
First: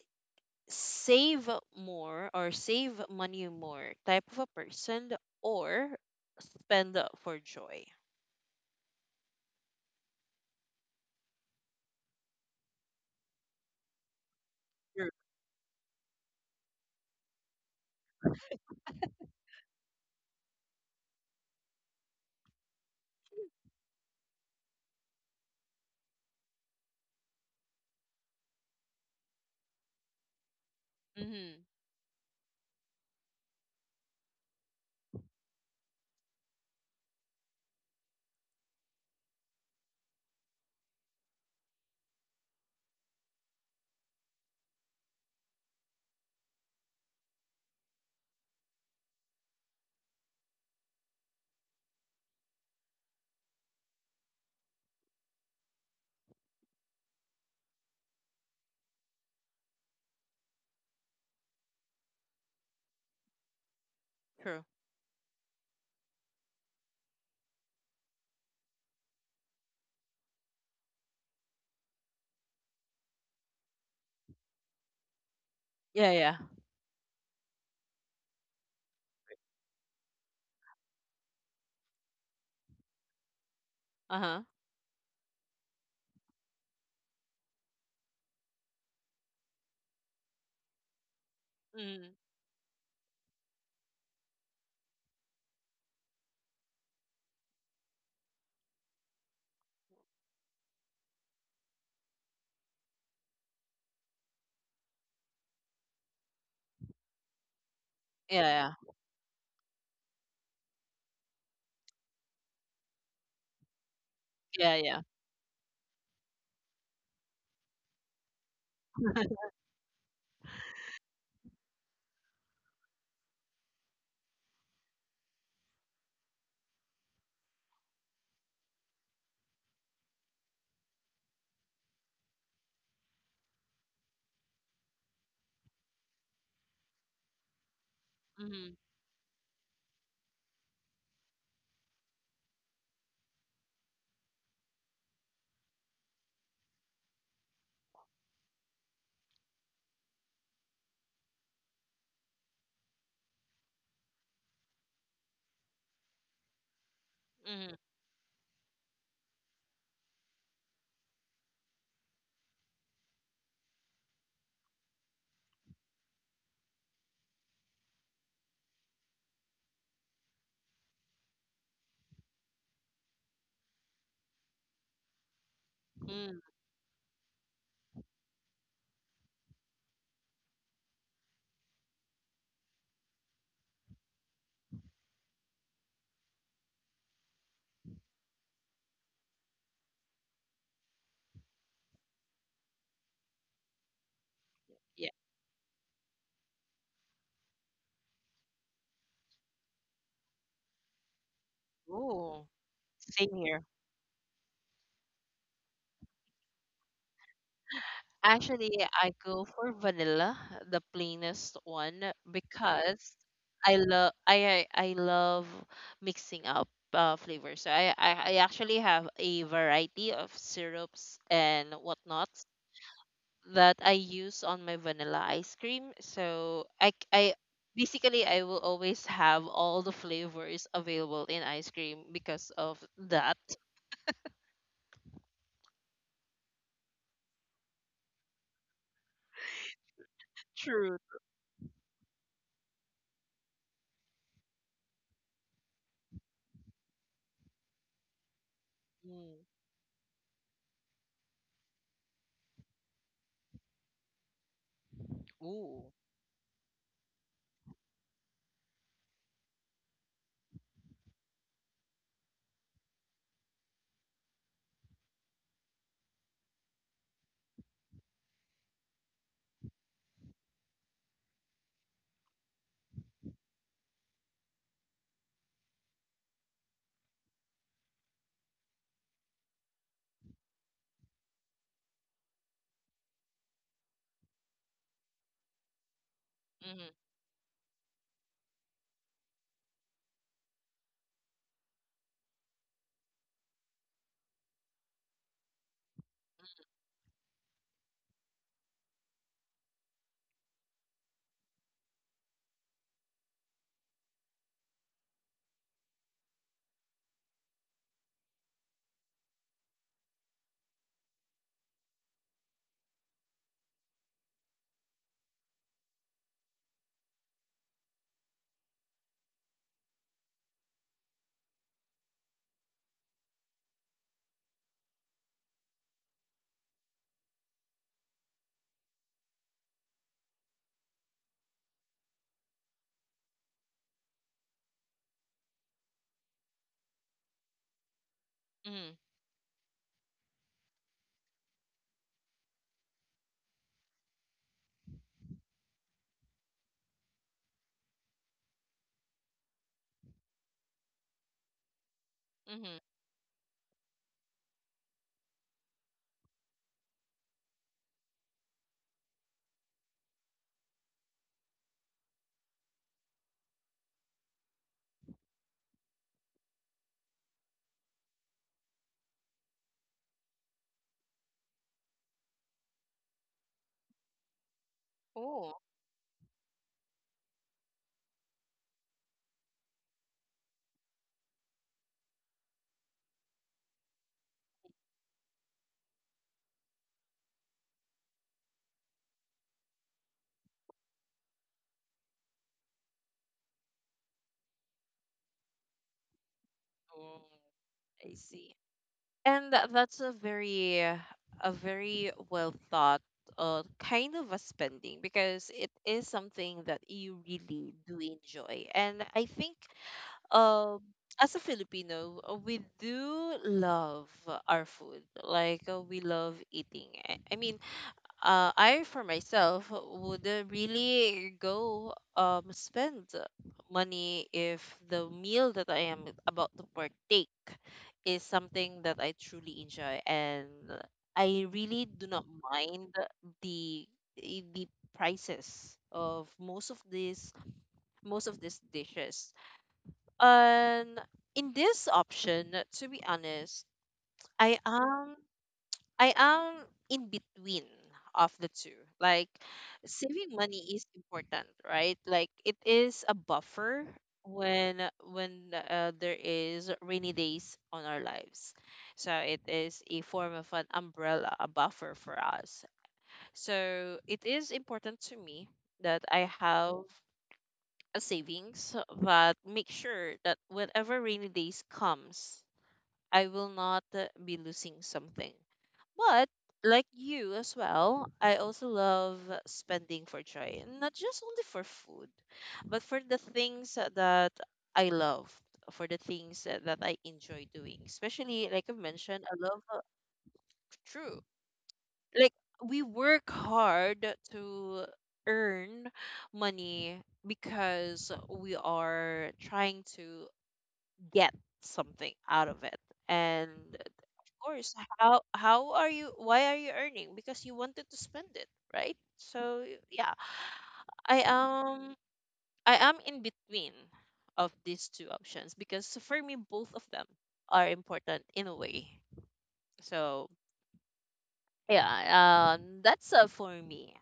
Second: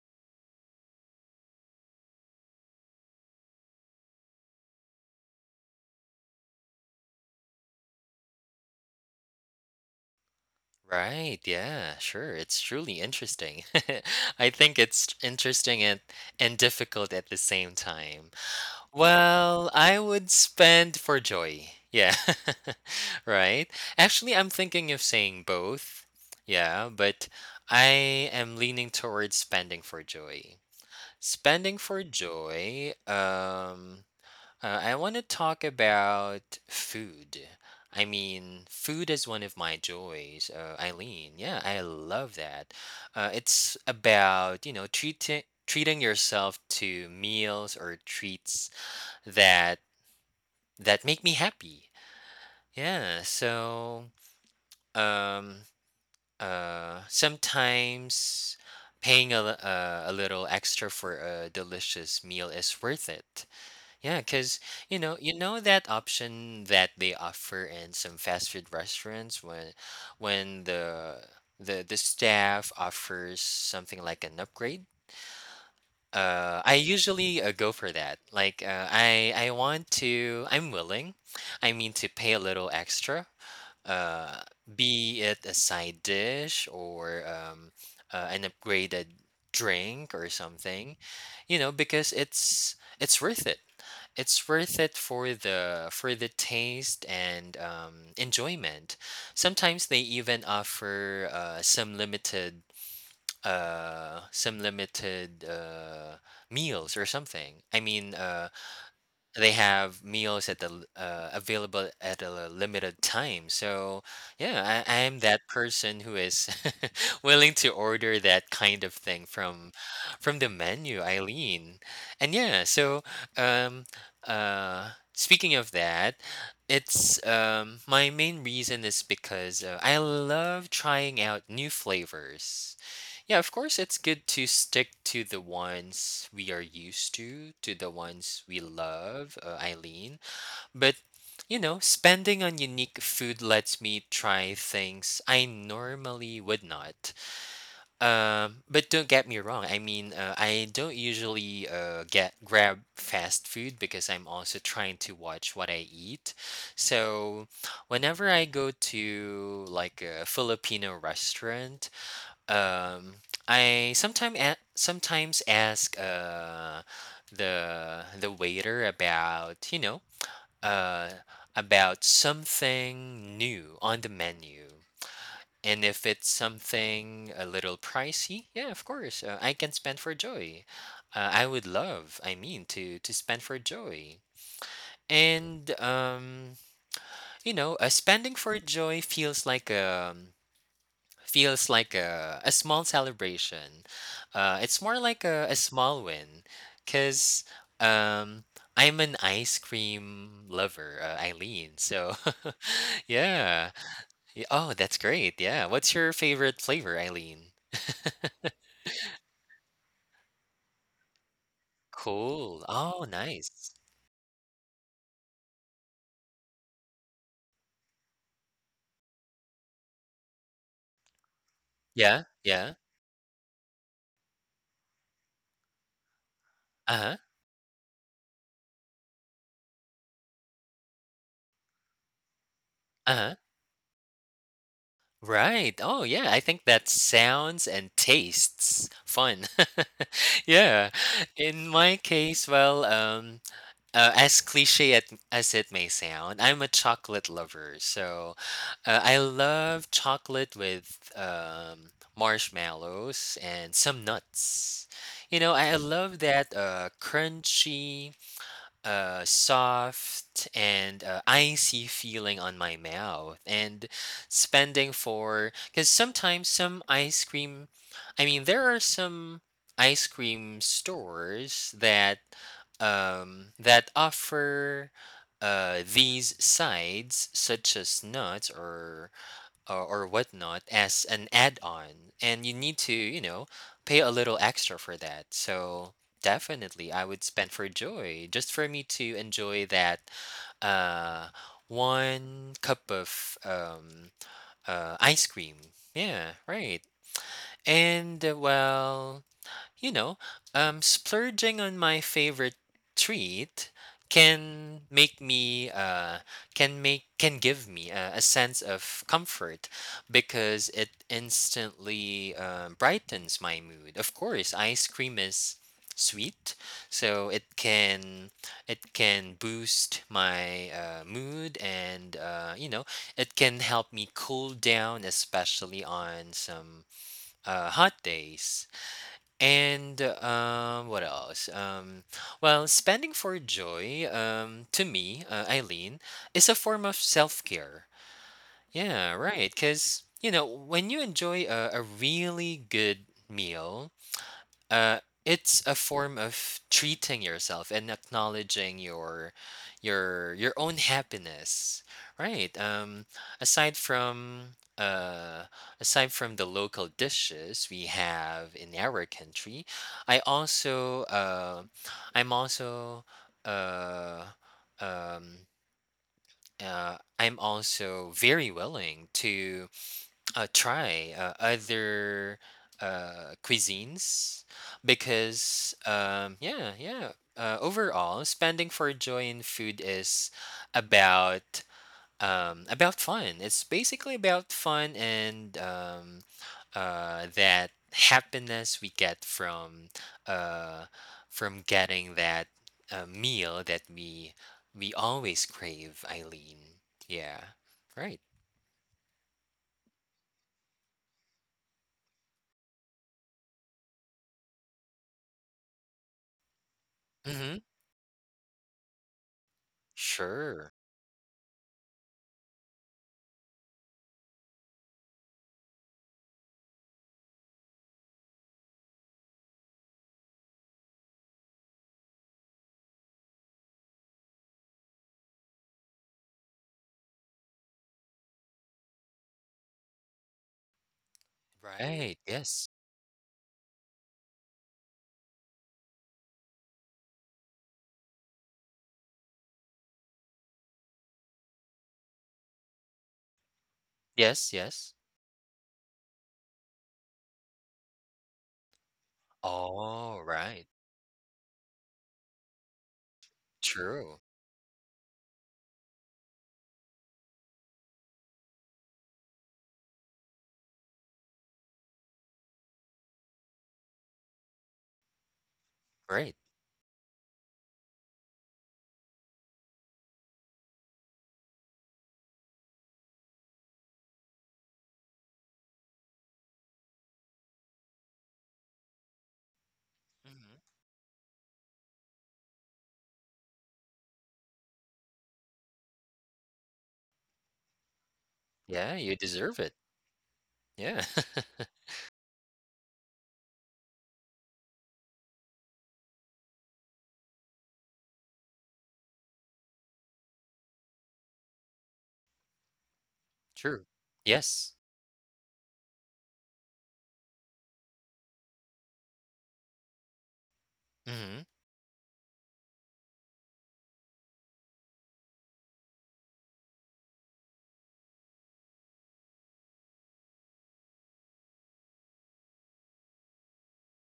Speaker 1: save more or save money more type of a person, or spend for joy?
Speaker 2: Right. Yeah, sure. It's truly interesting. I think
Speaker 1: True.
Speaker 2: it's interesting and difficult at the same time. Well, I would spend for joy. Yeah. Right? Actually, I'm thinking of saying both. Yeah, but I am leaning towards spending for joy.
Speaker 1: Mm-hmm.
Speaker 2: Spending for joy, I want to talk about food. I mean, food is one of my joys, Eileen. Yeah, I love that. It's about, you know, treating yourself to meals or treats that that make me happy. Yeah, so um sometimes paying a little extra for a delicious meal is worth it. Yeah, cuz
Speaker 1: True.
Speaker 2: you know that option that they offer in some fast food restaurants when the staff offers something like an upgrade.
Speaker 1: Yeah, yeah.
Speaker 2: I usually go for that. Like, I want to. I'm willing. I mean, to pay a little extra.
Speaker 1: Uh-huh.
Speaker 2: Be it a side dish or an upgraded drink or something, you know, because
Speaker 1: Mm.
Speaker 2: it's worth it. It's worth it for the taste and enjoyment. Sometimes they even offer some limited meals or something. I mean,
Speaker 1: Yeah,
Speaker 2: they have meals available at a limited time, so
Speaker 1: yeah,
Speaker 2: yeah,
Speaker 1: yeah,
Speaker 2: I
Speaker 1: yeah.
Speaker 2: am that person who is willing to order that kind of thing from the menu, Eileen. And yeah, so um speaking of that, it's my main reason is because I love trying out new flavors. Yeah, of course, it's good to stick to the ones we are used to the ones we
Speaker 1: Mhm.
Speaker 2: love, Eileen. But, you know, spending on unique food lets me try things I normally would not. But don't get me wrong. I mean, I don't usually get grab fast food because I'm also trying to watch what I eat. So,
Speaker 1: Mhm.
Speaker 2: whenever I go to like a Filipino restaurant, um, I sometimes sometimes ask the waiter about, you know, uh about something new on the menu. And if it's
Speaker 1: Mm.
Speaker 2: something a little pricey, yeah, of course, I can spend for joy. I would love, I mean, to spend for joy. And you know, spending for joy feels like a small celebration. It's more
Speaker 1: Yeah.
Speaker 2: like a small win because um, I'm an ice cream lover, Eileen. So,
Speaker 1: Ooh, same here.
Speaker 2: yeah. Oh, that's great. Yeah. What's your favorite flavor, Eileen?
Speaker 1: Actually, I go for vanilla, the plainest one,
Speaker 2: Cool. Oh,
Speaker 1: because
Speaker 2: nice.
Speaker 1: I love mixing up flavors. So I actually have a variety of syrups and
Speaker 2: Yeah.
Speaker 1: whatnot
Speaker 2: Yeah.
Speaker 1: that I use on my vanilla ice cream. So
Speaker 2: Uh huh.
Speaker 1: basically I will always have all the flavors available in ice cream because of
Speaker 2: Uh huh.
Speaker 1: that
Speaker 2: Right. Oh, yeah. I think that sounds and tastes fun. Yeah.
Speaker 1: truth.
Speaker 2: In my case, well, as cliche as it may sound, I'm a chocolate lover. So I
Speaker 1: Mm.
Speaker 2: love chocolate with marshmallows and some nuts. You know, I
Speaker 1: Ooh.
Speaker 2: love that crunchy, a soft and icy feeling on my mouth. And spending for, because sometimes some ice cream, I mean, there are some ice cream stores that that offer these sides such as nuts or whatnot as an add-on, and you need to, you know, pay a little extra for that. So
Speaker 1: Mhm.
Speaker 2: definitely I would spend for joy just for me to enjoy that uh one cup of ice cream. Yeah, right. And, well, you know, splurging on my favorite treat can make me can make can give me a sense of comfort because it instantly brightens my mood. Of course, ice cream is sweet, so it can boost my mood. And you know, it can help me cool down, especially on some hot days. And what else? Well, spending for joy, to me, Eileen, is a form of self care.
Speaker 1: Mhm.
Speaker 2: Yeah, right. Because, you know, when you enjoy a really good meal, uh, it's a form of treating yourself and acknowledging your own happiness, right?
Speaker 1: Mhm.
Speaker 2: Aside from uh, Aside from the local dishes we have in our country, I also uh, I'm also uh, um, I'm also very willing to try other cuisines
Speaker 1: Ooh.
Speaker 2: because overall, spending for joy in food is about about fun. It's basically about fun. And that happiness we get uh, from getting that meal that we always crave, Eileen.
Speaker 1: Ooh.
Speaker 2: Yeah,
Speaker 1: I
Speaker 2: right.
Speaker 1: see. And that's a very well thought kind of a spending, because it is something that you
Speaker 2: Mm-hmm.
Speaker 1: really do enjoy. And I think
Speaker 2: Sure.
Speaker 1: um as a Filipino, we do love our food. Like we love eating. I mean, I for myself would really go spend money if the meal that I am about to partake is something that I truly enjoy, and I really do
Speaker 2: Right,
Speaker 1: not
Speaker 2: yes.
Speaker 1: mind the the prices of most of these dishes. And in this option, to be honest,
Speaker 2: Yes,
Speaker 1: I
Speaker 2: yes.
Speaker 1: am I am in between of the two. Like,
Speaker 2: All
Speaker 1: saving money
Speaker 2: right.
Speaker 1: is important, right? Like it is a buffer
Speaker 2: True.
Speaker 1: when there is rainy days on our lives. So it is a form of an umbrella, a buffer for us. So it is important to me that I
Speaker 2: Great.
Speaker 1: have a savings, but make sure that whenever rainy days comes, I will not be losing something. But like you as well, I also love spending for
Speaker 2: Mhm.
Speaker 1: joy, and not just only for food, but for the things that I love, for the things that I enjoy doing. Especially like I
Speaker 2: Yeah, you
Speaker 1: mentioned, I
Speaker 2: deserve
Speaker 1: love
Speaker 2: it. Yeah.
Speaker 1: true. Like we work hard to earn money because we are trying to get something out of it, and
Speaker 2: True.
Speaker 1: of
Speaker 2: Yes.
Speaker 1: course, how are you, why are you earning? Because you wanted to spend it, right? So, yeah, i
Speaker 2: Mhm.
Speaker 1: am I am in between of these two options because for me both of them are important in a way. So, yeah, that's for me.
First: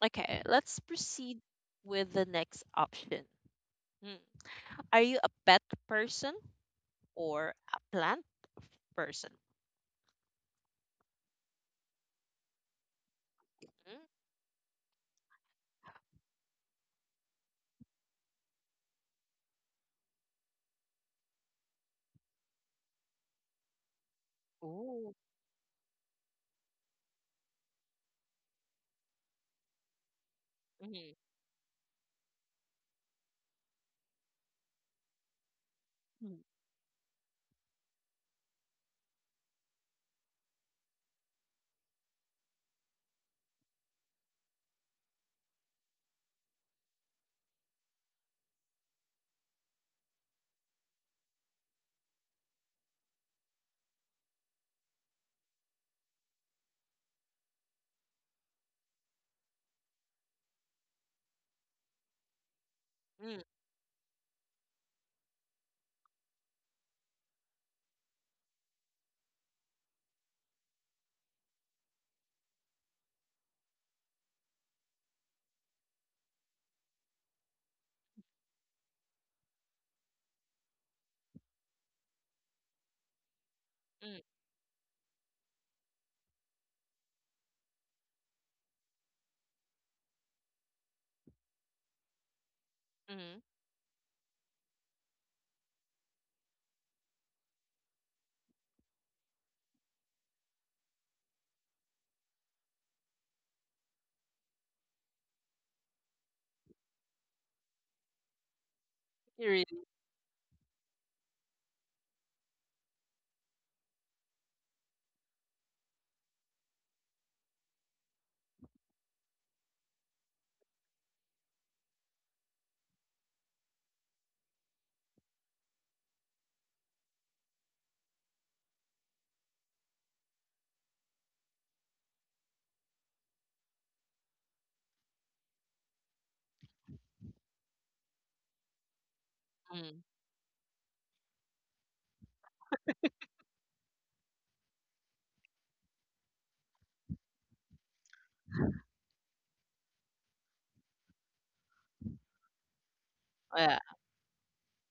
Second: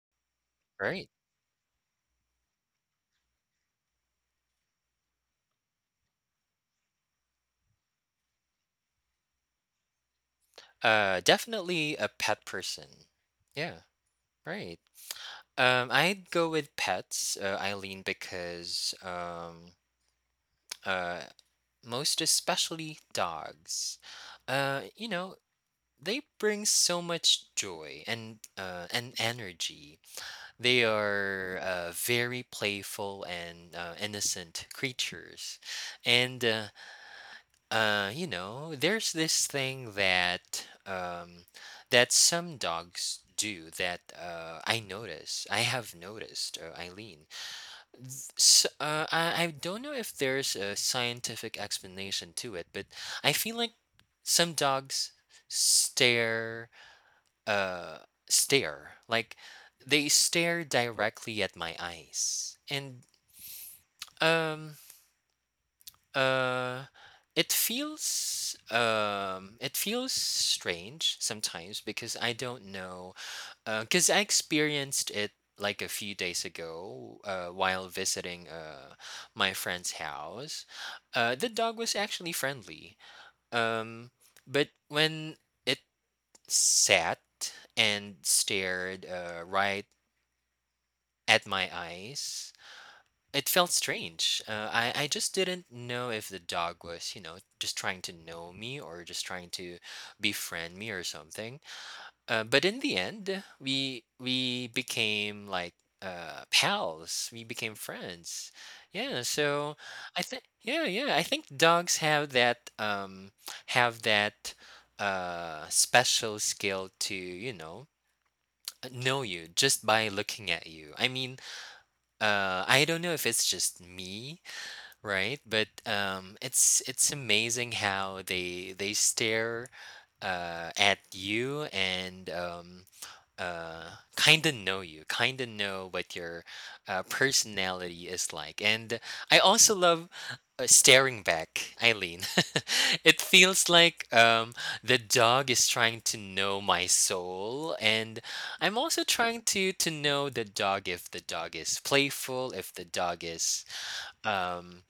Speaker 1: Okay, let's
Speaker 2: Right.
Speaker 1: proceed with the next option. Hmm. Are you a pet person or a plant person?
Speaker 2: Definitely a pet person. Yeah,
Speaker 1: Mm.
Speaker 2: right. I'd go with pets, Eileen, because uh, most especially dogs, you
Speaker 1: Ooh.
Speaker 2: know, they bring so much joy and energy. They
Speaker 1: Mm-hmm.
Speaker 2: are very playful and innocent creatures.
Speaker 1: Mm.
Speaker 2: And, you know, there's this thing that some dogs do that I notice. I have noticed, Eileen. Th- s I don't know if there's a scientific explanation to it, but I feel like some dogs stare uh stare like they stare directly at my eyes. And
Speaker 1: Mm,
Speaker 2: um uh it feels strange sometimes because I don't know, because I experienced it like a few days ago, while visiting my friend's house. The dog was actually friendly, um,
Speaker 1: mm,
Speaker 2: but when it sat and stared right at my eyes.
Speaker 1: mm.
Speaker 2: It felt strange. I just didn't know if the dog was, you know, just trying to know me or just trying to befriend me or something. But in the end, we became like, pals. We became friends. Yeah.
Speaker 1: You really?
Speaker 2: So I think, yeah, yeah, I think dogs have that special skill to, you know, know you just by looking at you. I mean, I don't know if it's just me, right? But it's amazing how they stare at you, and uh, kind of know you, kind of know what your personality is like. And I also
Speaker 1: Mm.
Speaker 2: love staring back, Eileen. It feels like, the dog is trying to know my soul. And I'm also trying to know the dog, if the dog is playful, if the dog is
Speaker 1: Yeah.
Speaker 2: um,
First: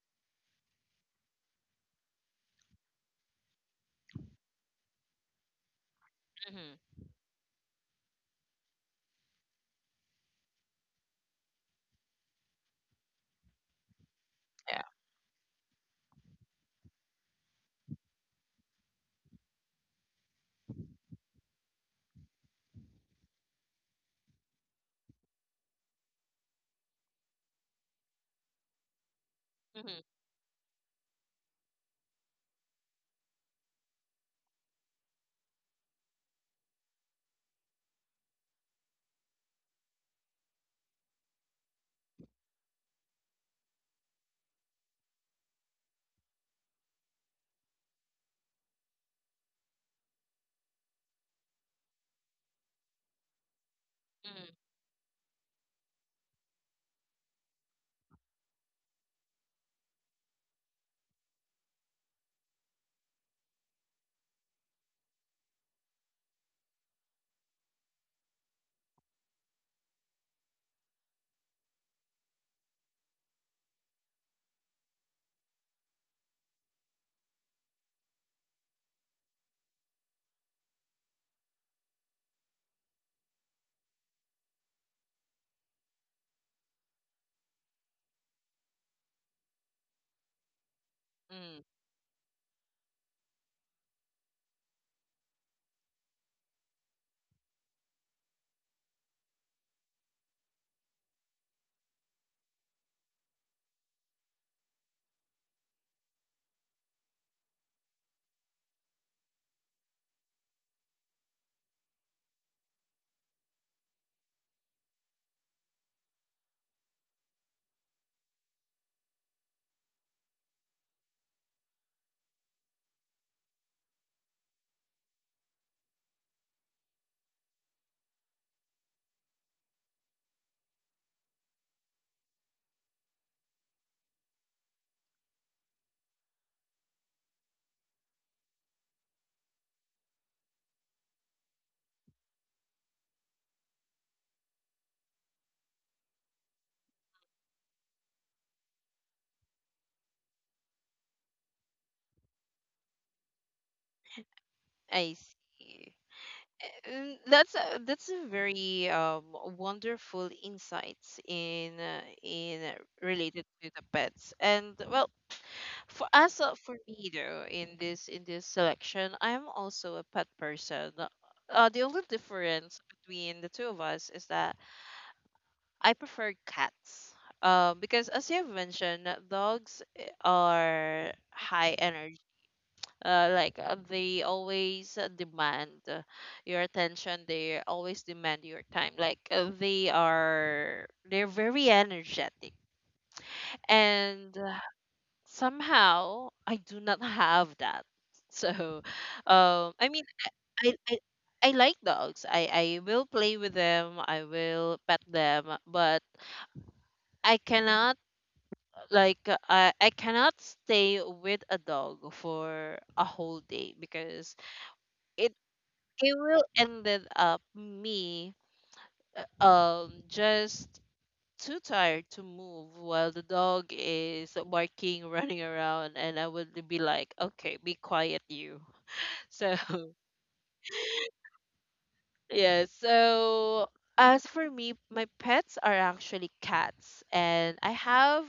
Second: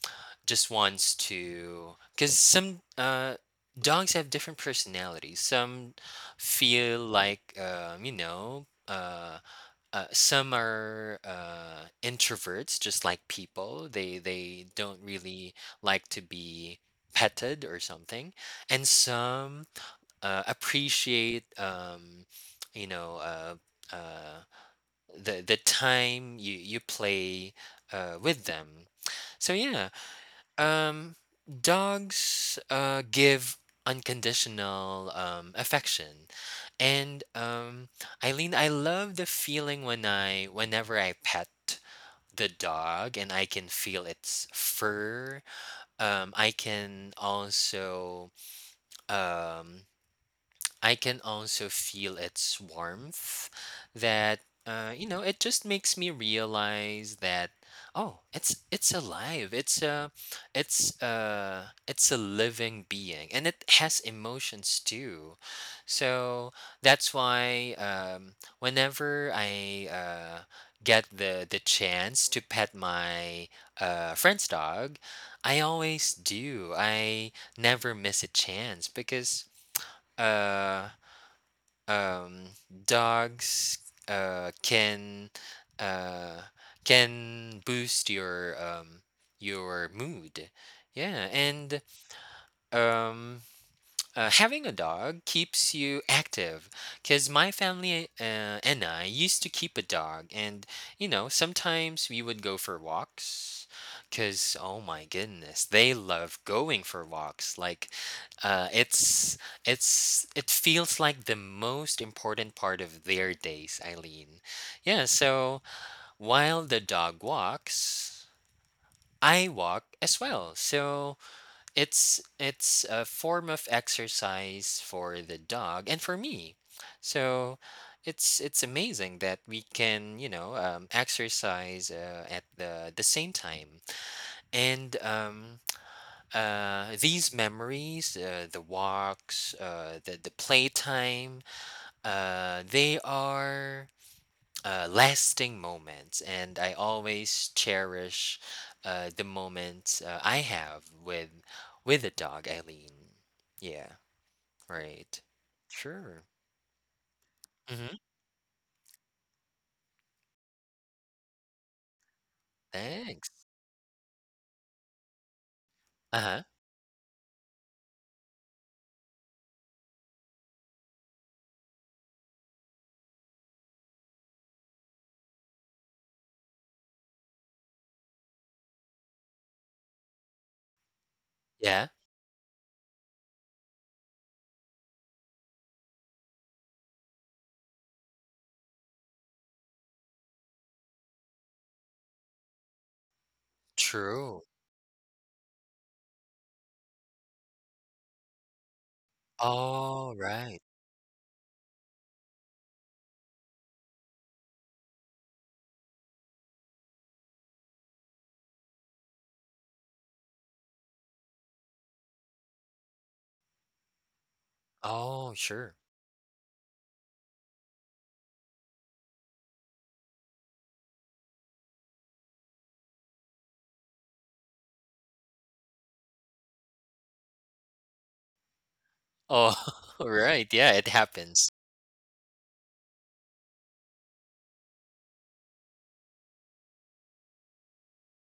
Speaker 2: just wants to, because some dogs have different personalities. Some
Speaker 1: Mm-hmm.
Speaker 2: feel like, you know. Some are introverts, just like people. They
Speaker 1: Yeah.
Speaker 2: don't really like to be petted or something, and some appreciate, you know, uh, the time you play with them. So yeah,
Speaker 1: Mm-hmm.
Speaker 2: um, dogs give unconditional, affection, and Eileen, I love the feeling whenever I pet the dog and I can feel its fur. Um, I can also um, I can also feel its warmth, that,
Speaker 1: Mm-hmm.
Speaker 2: you know, it just makes me realize that, oh, it's alive. It's a, it's a living being, and it has emotions too. So that's why, whenever I get the chance to pet my, friend's dog, I always do. I never miss a chance because uh um, dogs uh, can uh, can boost your mood. Yeah.
Speaker 1: Mm-hmm.
Speaker 2: And um, having a dog keeps you active because my family, and I used to keep a dog. And, you know, sometimes we would go for walks because, oh my goodness, they love going for walks. Like, uh, it's it feels like the most important part of their days, Eileen. Yeah, so while the dog walks, I walk as well. So it's a form of exercise for the dog and for me. So it's amazing that we can, exercise at the same time. And these memories, the walks, the playtime, they are lasting moments, and I always cherish the moments I have with the dog, Eileen. Yeah,
Speaker 1: I
Speaker 2: right.
Speaker 1: see.
Speaker 2: Sure.
Speaker 1: Mm,
Speaker 2: Mm-hmm.
Speaker 1: that's a very wonderful insights in
Speaker 2: Thanks.
Speaker 1: related to the pets. And well, for
Speaker 2: Uh
Speaker 1: us
Speaker 2: huh.
Speaker 1: for me though, in this selection, I'm also a pet person. The only difference between the two of us is that I prefer cats, because as you have mentioned, dogs are high
Speaker 2: Yeah.
Speaker 1: energy. Like they always demand your attention. They always demand your time. Like they're very energetic and
Speaker 2: True.
Speaker 1: somehow I do not have that. So I mean,
Speaker 2: All right.
Speaker 1: i, I I like dogs. I will play with them. I will pet them, but I cannot, I cannot stay with a dog for a whole day because
Speaker 2: Oh,
Speaker 1: it
Speaker 2: sure.
Speaker 1: it will ended up me just too tired to move while the dog is barking running around, and I would be like, okay, be quiet you. So.
Speaker 2: Oh, right. Yeah, it happens.
Speaker 1: Yeah, so as for me, my pets are actually cats, and I have,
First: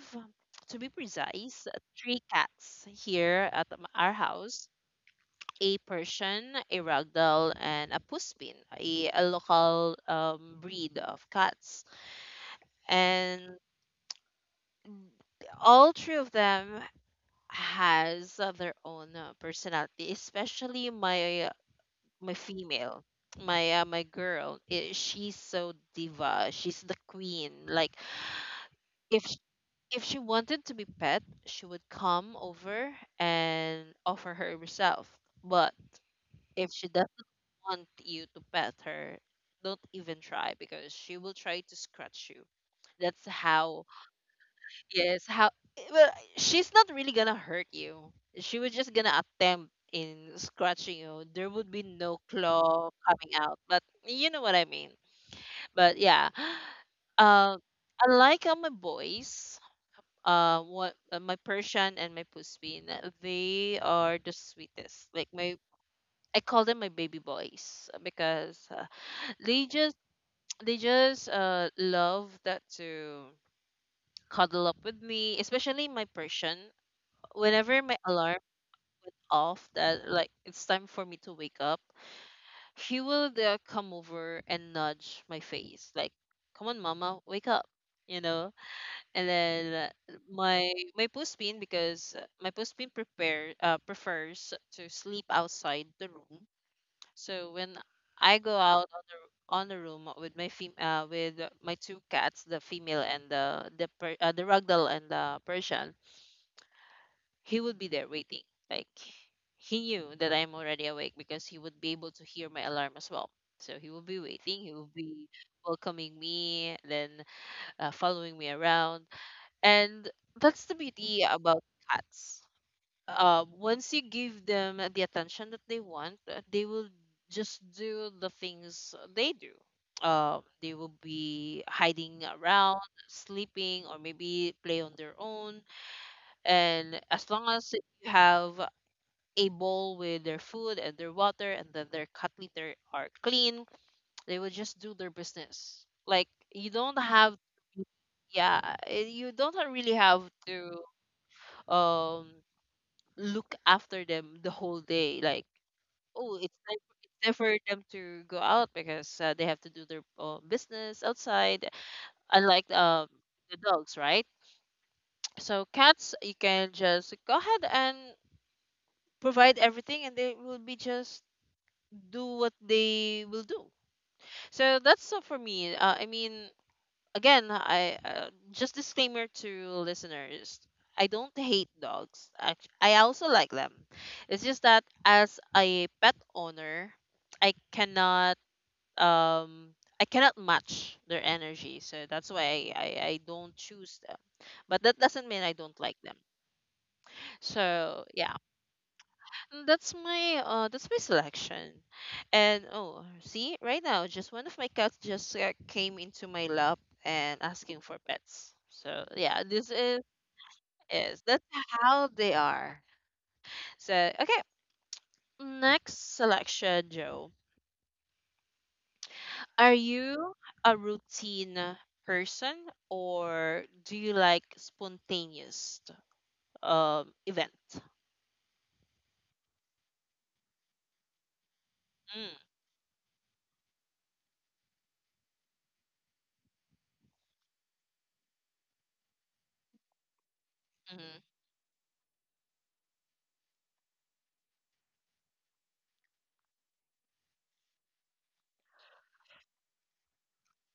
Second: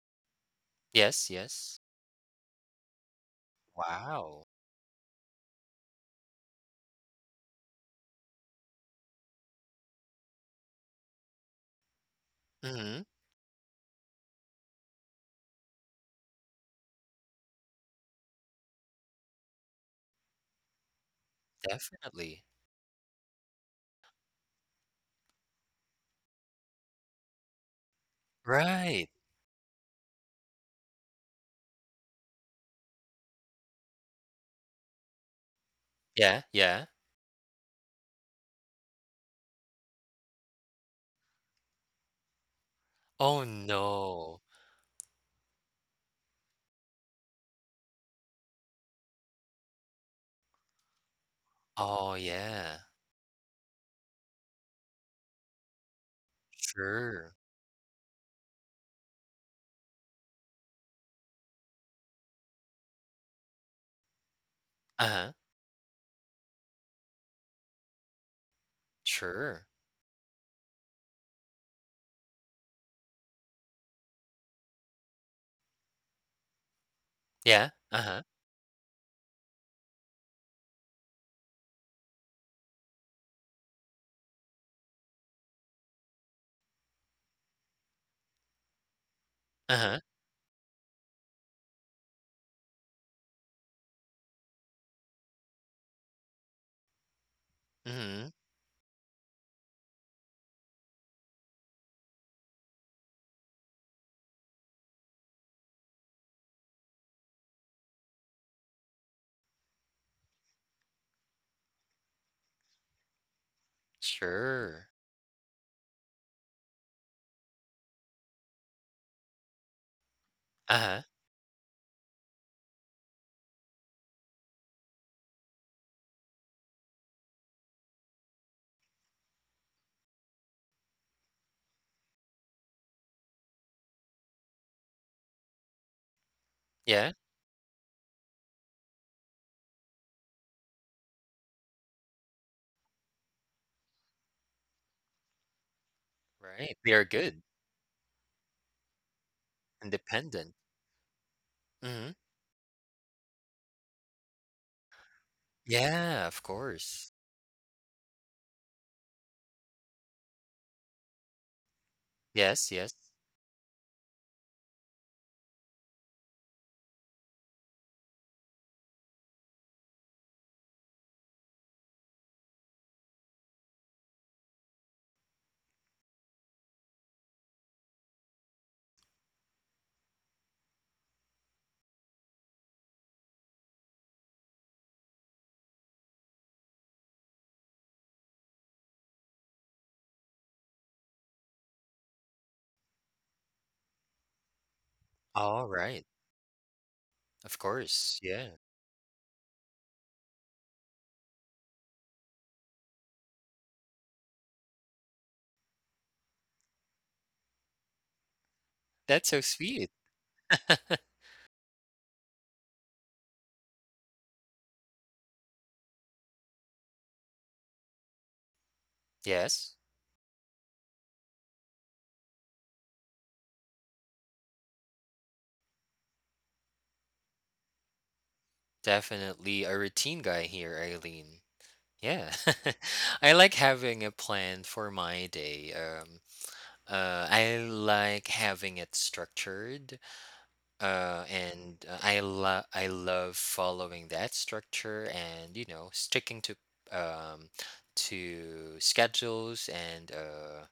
Speaker 1: to be
Speaker 2: Yes.
Speaker 1: precise,
Speaker 2: Yes.
Speaker 1: three cats here at our
Speaker 2: Wow.
Speaker 1: house: a Persian, a Ragdoll, and a Puspin, a local breed of cats.
Speaker 2: Mm-hmm.
Speaker 1: And all three of them has their own personality, especially my
Speaker 2: Definitely.
Speaker 1: female, my girl. I She's so diva. She's the queen. Like
Speaker 2: Right.
Speaker 1: if sh- if she wanted to be pet, she would come over and offer her herself. But
Speaker 2: Yeah.
Speaker 1: if
Speaker 2: Yeah.
Speaker 1: she doesn't want you to pet her, don't even try, because she will try to scratch you. That's
Speaker 2: Oh
Speaker 1: how,
Speaker 2: no.
Speaker 1: yes, how, well, she's not really gonna hurt you. She was just gonna attempt in scratching you. There would be
Speaker 2: Oh
Speaker 1: no
Speaker 2: yeah.
Speaker 1: claw coming out, but you know what I mean. But yeah,
Speaker 2: Sure.
Speaker 1: uh, unlike my boys, what my Persian and my Puspin, they are the sweetest.
Speaker 2: Uh
Speaker 1: Like
Speaker 2: huh.
Speaker 1: my I call them my baby boys, because they
Speaker 2: Sure.
Speaker 1: just they just love that to cuddle up with me, especially my Persian.
Speaker 2: Yeah.
Speaker 1: Whenever my
Speaker 2: Uh-huh.
Speaker 1: alarm went off, that like it's time for me to wake up, she will come over and nudge my face like, "Come on, Mama, wake up." You know, and then
Speaker 2: Uh-huh.
Speaker 1: my puspin, because my puspin prepare prefers to sleep outside the room. So when
Speaker 2: Mhm.
Speaker 1: I go out on the room with my two cats, the female and the ragdoll and the Persian, he would be there waiting. Like, he knew that I'm already awake because he would be able to hear my alarm as well. So he will be waiting. He will
Speaker 2: Sure.
Speaker 1: be welcoming me, then following me around, and that's the
Speaker 2: Uh-huh.
Speaker 1: beauty about cats. Once you give them the attention that they want, they will just do the things they do. They will be hiding around, sleeping, or maybe play on their own. And
Speaker 2: Yeah.
Speaker 1: as long as you have a bowl with their food and their water, and then their cut litter are clean, they will just do their business. Like, you
Speaker 2: Right. They
Speaker 1: don't
Speaker 2: are
Speaker 1: have,
Speaker 2: good.
Speaker 1: yeah, you don't ha- really have
Speaker 2: Independent.
Speaker 1: to
Speaker 2: Mhm.
Speaker 1: um look after them the whole day. Like,
Speaker 2: Yeah,
Speaker 1: oh,
Speaker 2: of course.
Speaker 1: it's time for them to go out because they have to do their business outside, unlike
Speaker 2: Yes, yes.
Speaker 1: the dogs, right? So cats, you can just go ahead and provide everything, and they will be just do what they will do. So that's all for me. I mean, again, I just disclaimer to listeners. I don't hate dogs. I also like them. It's just that as a pet owner, I cannot um I cannot match their energy. So that's why I don't choose them. But that doesn't mean I
Speaker 2: All
Speaker 1: don't like
Speaker 2: right.
Speaker 1: them.
Speaker 2: Of
Speaker 1: So
Speaker 2: course.
Speaker 1: yeah.
Speaker 2: Yeah.
Speaker 1: Mm, that's my selection. And oh, see, right now just one of my cats just came into my lap and asking for pets. So,
Speaker 2: That's
Speaker 1: yeah,
Speaker 2: so
Speaker 1: this
Speaker 2: sweet.
Speaker 1: is that's how they are. So, okay, next selection, Joe. Are
Speaker 2: Yes.
Speaker 1: you a routine person, or do you like spontaneous event?
Speaker 2: Definitely a routine guy here, Eileen.
Speaker 1: Mm,
Speaker 2: Yeah. I like having a plan for my day. I like having it structured.
Speaker 1: mhm,
Speaker 2: And I love following that structure, and, you know, sticking um, to schedules, and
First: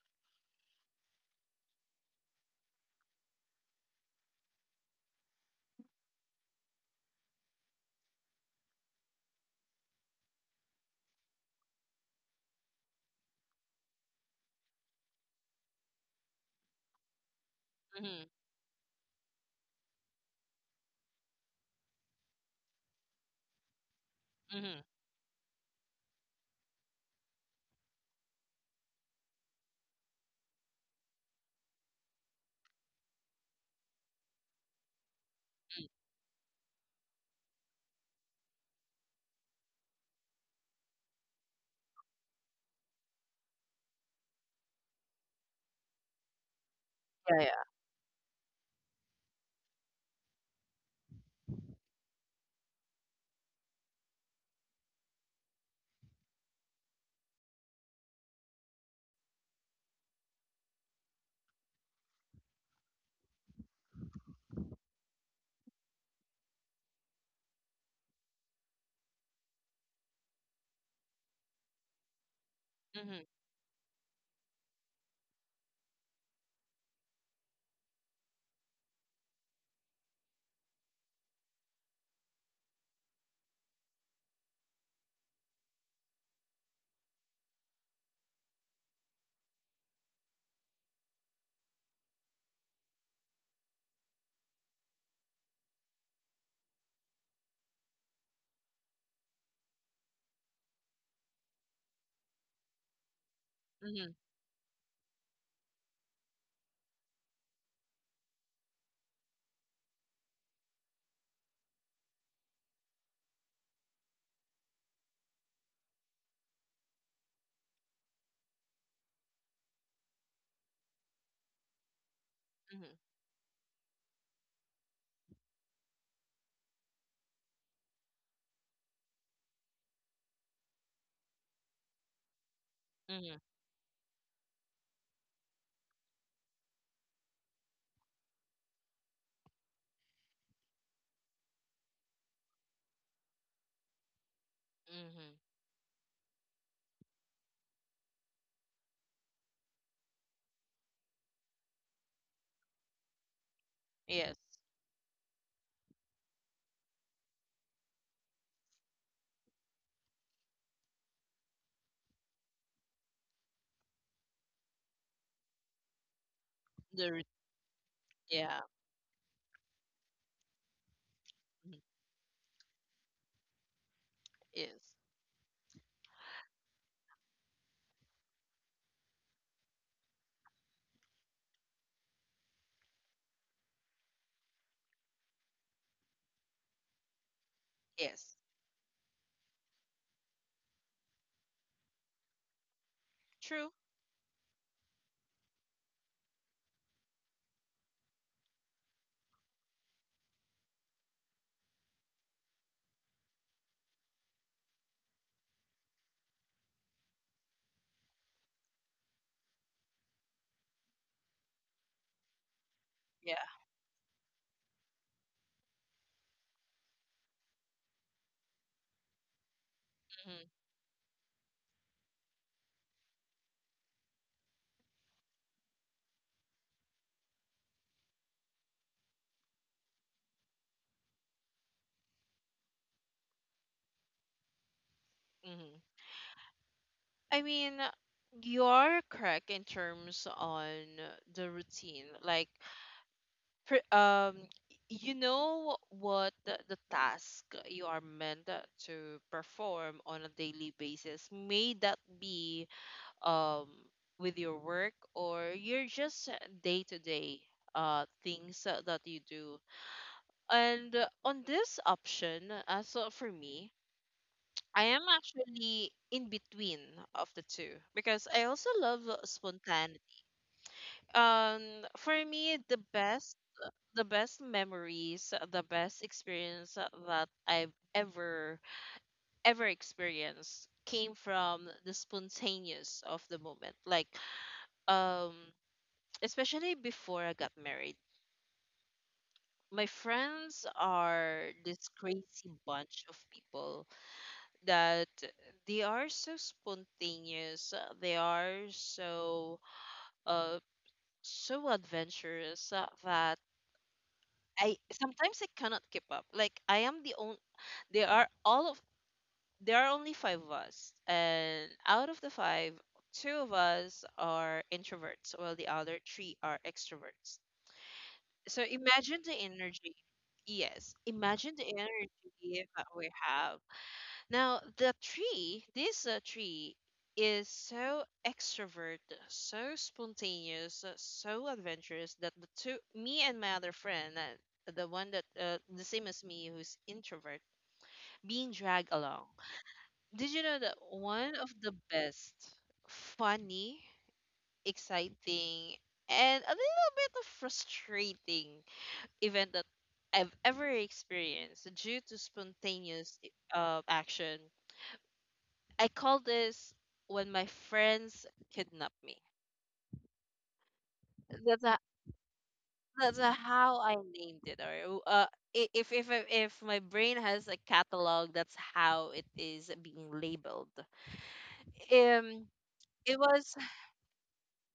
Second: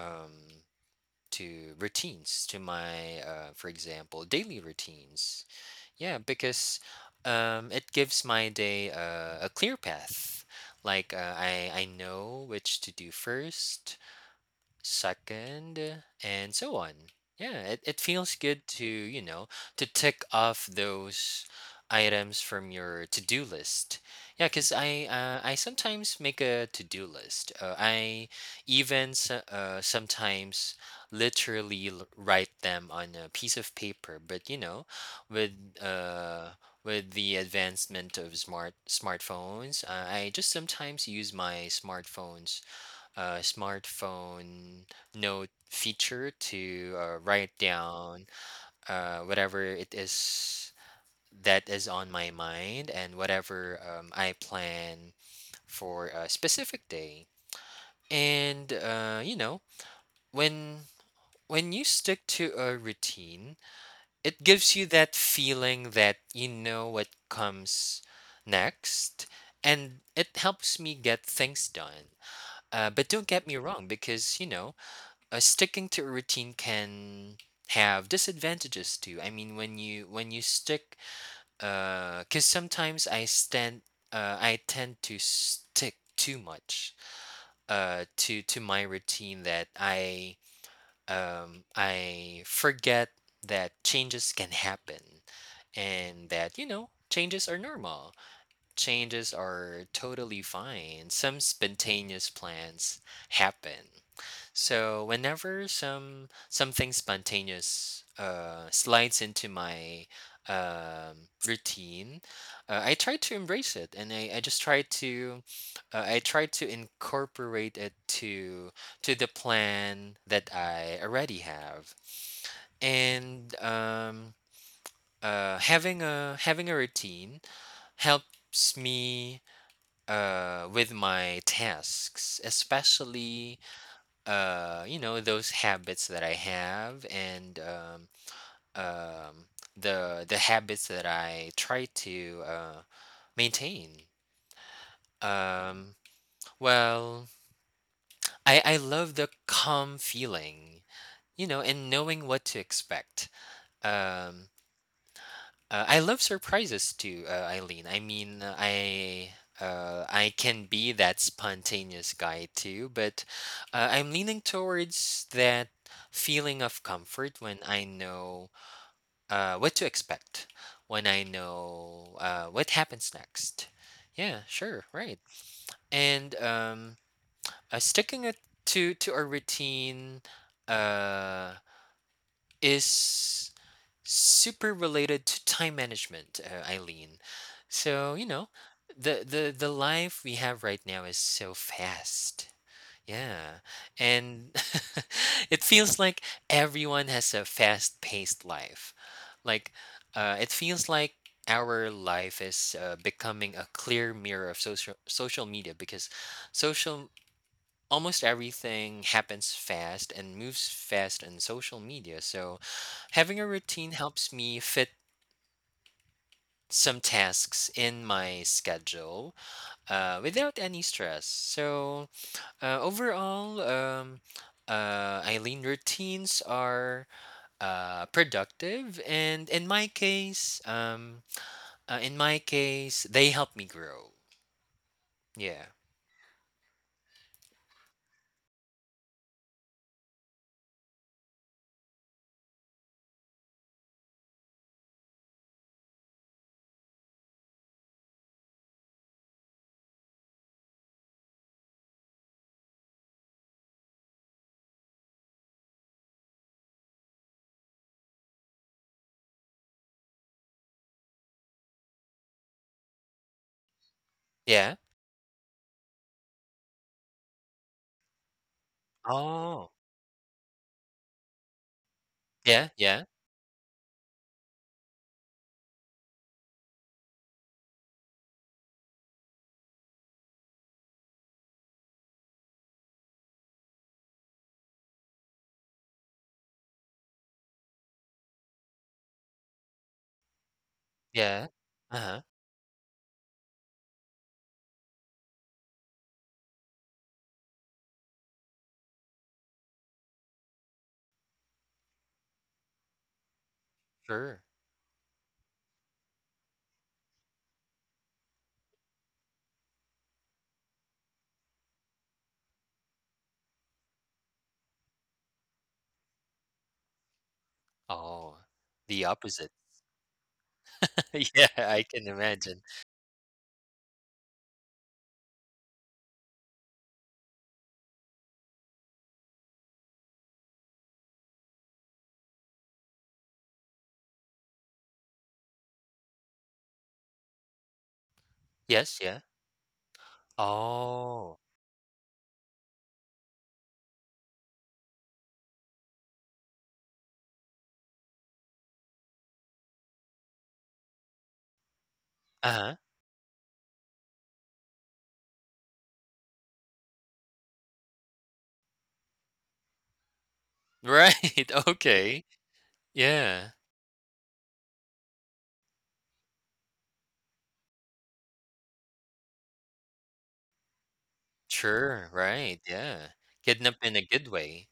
Speaker 2: um, to routines, to my, for example, daily routines. Yeah, because it gives my day a clear path. Like I know which to do first, second, and so on. Yeah, it
Speaker 1: mhm,
Speaker 2: feels good to, you know, to tick off those items from your to-do list. Yeah, because
Speaker 1: mhm,
Speaker 2: I sometimes make a to-do list. I even sometimes literally write them on a piece of paper. But, you know, with
Speaker 1: mm.
Speaker 2: uh, with the advancement of smartphones, I just sometimes use my smartphone note feature to
Speaker 1: Yeah,
Speaker 2: write
Speaker 1: yeah.
Speaker 2: down whatever it is that is on my mind, and whatever I plan for a specific day. And you know, when when you stick to a routine, it gives you that feeling that you know what comes next, and it helps me get things done. But
Speaker 1: Mhm,
Speaker 2: don't get me wrong, because, you know, sticking to a routine can have disadvantages too. I mean, when you stick, cause sometimes I stand, I tend to stick too much, to my routine, that I forget that changes can happen, and that, you know, changes are normal, changes are totally fine, some spontaneous plans happen.
Speaker 1: mhm,
Speaker 2: So whenever something spontaneous slides into my routine, I try to embrace it, and I just try to I try to incorporate it to the plan that I already have,
Speaker 1: mhm,
Speaker 2: and having a routine helps me with my tasks,
Speaker 1: mhm,
Speaker 2: especially you know, those habits that I have, and um the habits that I try to maintain.
Speaker 1: mhm.
Speaker 2: um well I love the calm feeling, you know, and knowing what to expect.
Speaker 1: Yes.
Speaker 2: um I love surprises too, Eileen. I mean, I can be that spontaneous guy too, but I'm leaning towards that feeling of
Speaker 1: There is,
Speaker 2: comfort when I know
Speaker 1: yeah.
Speaker 2: what to expect, when I
Speaker 1: Mhm.
Speaker 2: know what happens next. Yeah, sure,
Speaker 1: Yes.
Speaker 2: right. And sticking it to a routine uh, is super related to time management, Eileen. So, you
Speaker 1: Yes.
Speaker 2: know, the the life we have right now is so fast. Yeah.
Speaker 1: True.
Speaker 2: And it feels like everyone has a fast-paced life. Like it feels like our life is becoming a clear mirror of social media, because social almost everything happens fast and moves fast in social media. So,
Speaker 1: Yeah.
Speaker 2: having a routine helps me fit some tasks in my schedule
Speaker 1: Mm-hmm.
Speaker 2: without any stress. So, overall, Eileen, routines are productive, and in my case, they help me grow. Yeah.
Speaker 1: Mm-hmm. I mean, you're correct in terms on the routine. Like, per, um, you know what the task you are meant to perform on a daily basis. May that be um with your work, or you're just day to day things that you do. And on this option, as so for me,
Speaker 2: Yeah.
Speaker 1: I am actually in between of the two because I also love
Speaker 2: Oh.
Speaker 1: spontaneity. Um, for me,
Speaker 2: Yeah. Yeah.
Speaker 1: the best memories, the best experience that I've ever, ever experienced came from the spontaneous of the moment. Like, um, especially before I got married, my friends
Speaker 2: Yeah.
Speaker 1: are this
Speaker 2: Uh huh.
Speaker 1: crazy bunch of people that they are so spontaneous, they are so uh so adventurous that
Speaker 2: Sure.
Speaker 1: I sometimes I cannot keep up. Like, I am the only there are all of there are only five of us, and out of the five, two of us are introverts while the other three are extroverts,
Speaker 2: Oh,
Speaker 1: so
Speaker 2: the
Speaker 1: imagine the
Speaker 2: opposite.
Speaker 1: energy. Yes,
Speaker 2: Yeah,
Speaker 1: imagine the
Speaker 2: I can imagine.
Speaker 1: energy that we have. Now, the tree is so extrovert, so spontaneous, so adventurous, that the two, me and my other friend, the one that, the same as me, who's introvert, being dragged
Speaker 2: Yes, yeah.
Speaker 1: along. Did you know that one
Speaker 2: Oh,
Speaker 1: of the best, funny, exciting, and a little bit of frustrating event that I've ever experienced due to
Speaker 2: uh-huh.
Speaker 1: spontaneous action, I call this when my friends kidnap me.
Speaker 2: Right,
Speaker 1: That's a,
Speaker 2: okay.
Speaker 1: that's a
Speaker 2: Yeah.
Speaker 1: how I named it. Or if my brain has a catalog, that's how it is being labeled.
Speaker 2: Sure,
Speaker 1: Um,
Speaker 2: right, yeah.
Speaker 1: it was.
Speaker 2: Kidnap in a good way.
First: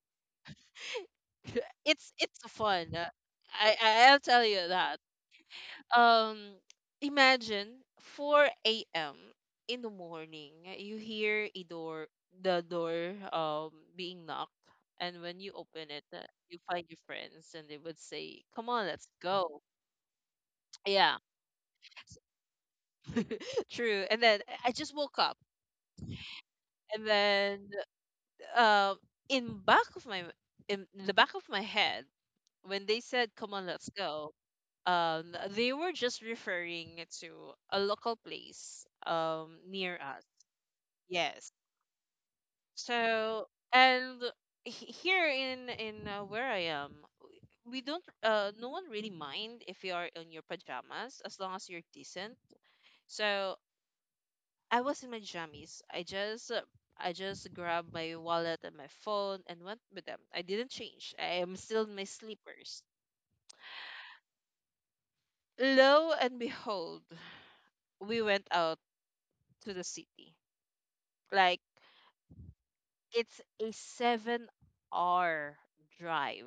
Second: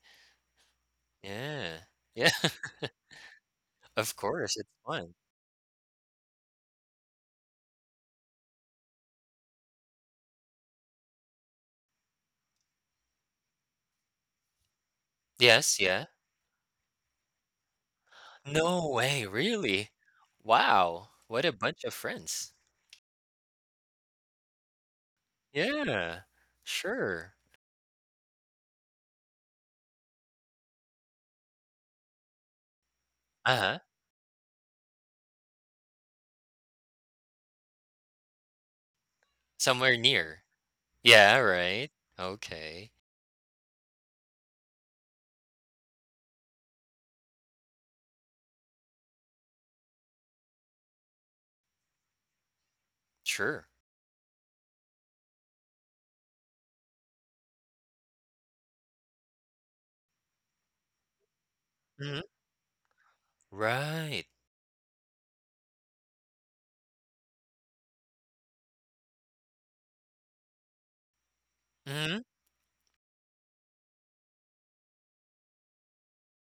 Speaker 2: Yeah.
Speaker 1: it's
Speaker 2: Yeah,
Speaker 1: it's fun.
Speaker 2: of
Speaker 1: I'll tell
Speaker 2: course,
Speaker 1: you
Speaker 2: it's
Speaker 1: that,
Speaker 2: fun.
Speaker 1: um imagine 4 a.m. in the morning, you hear a door, the door being knocked, and when you
Speaker 2: Yes,
Speaker 1: open it,
Speaker 2: yeah.
Speaker 1: you find your friends and they would say, come on,
Speaker 2: No
Speaker 1: let's
Speaker 2: way,
Speaker 1: go.
Speaker 2: really? Wow,
Speaker 1: Yeah.
Speaker 2: what a bunch of friends.
Speaker 1: True. And then I just woke up,
Speaker 2: Yeah,
Speaker 1: and
Speaker 2: sure.
Speaker 1: then, um in back of my in the back of my head, when they said come on
Speaker 2: Uh-huh.
Speaker 1: let's go, they were just referring to a local place
Speaker 2: Somewhere
Speaker 1: near.
Speaker 2: near. Yeah,
Speaker 1: Yes.
Speaker 2: right. Okay.
Speaker 1: So, and here in where I am, w- we don't no one really mind if you are in your pajamas as long as you're decent. So
Speaker 2: Sure.
Speaker 1: I was in my jammies. I just grabbed my wallet and my phone and went with them. I didn't change. I am still in my
Speaker 2: Mhm.
Speaker 1: sleepers.
Speaker 2: Right.
Speaker 1: Lo and behold, we went out to the city. Like,
Speaker 2: Mhm.
Speaker 1: it's a 7-hour drive.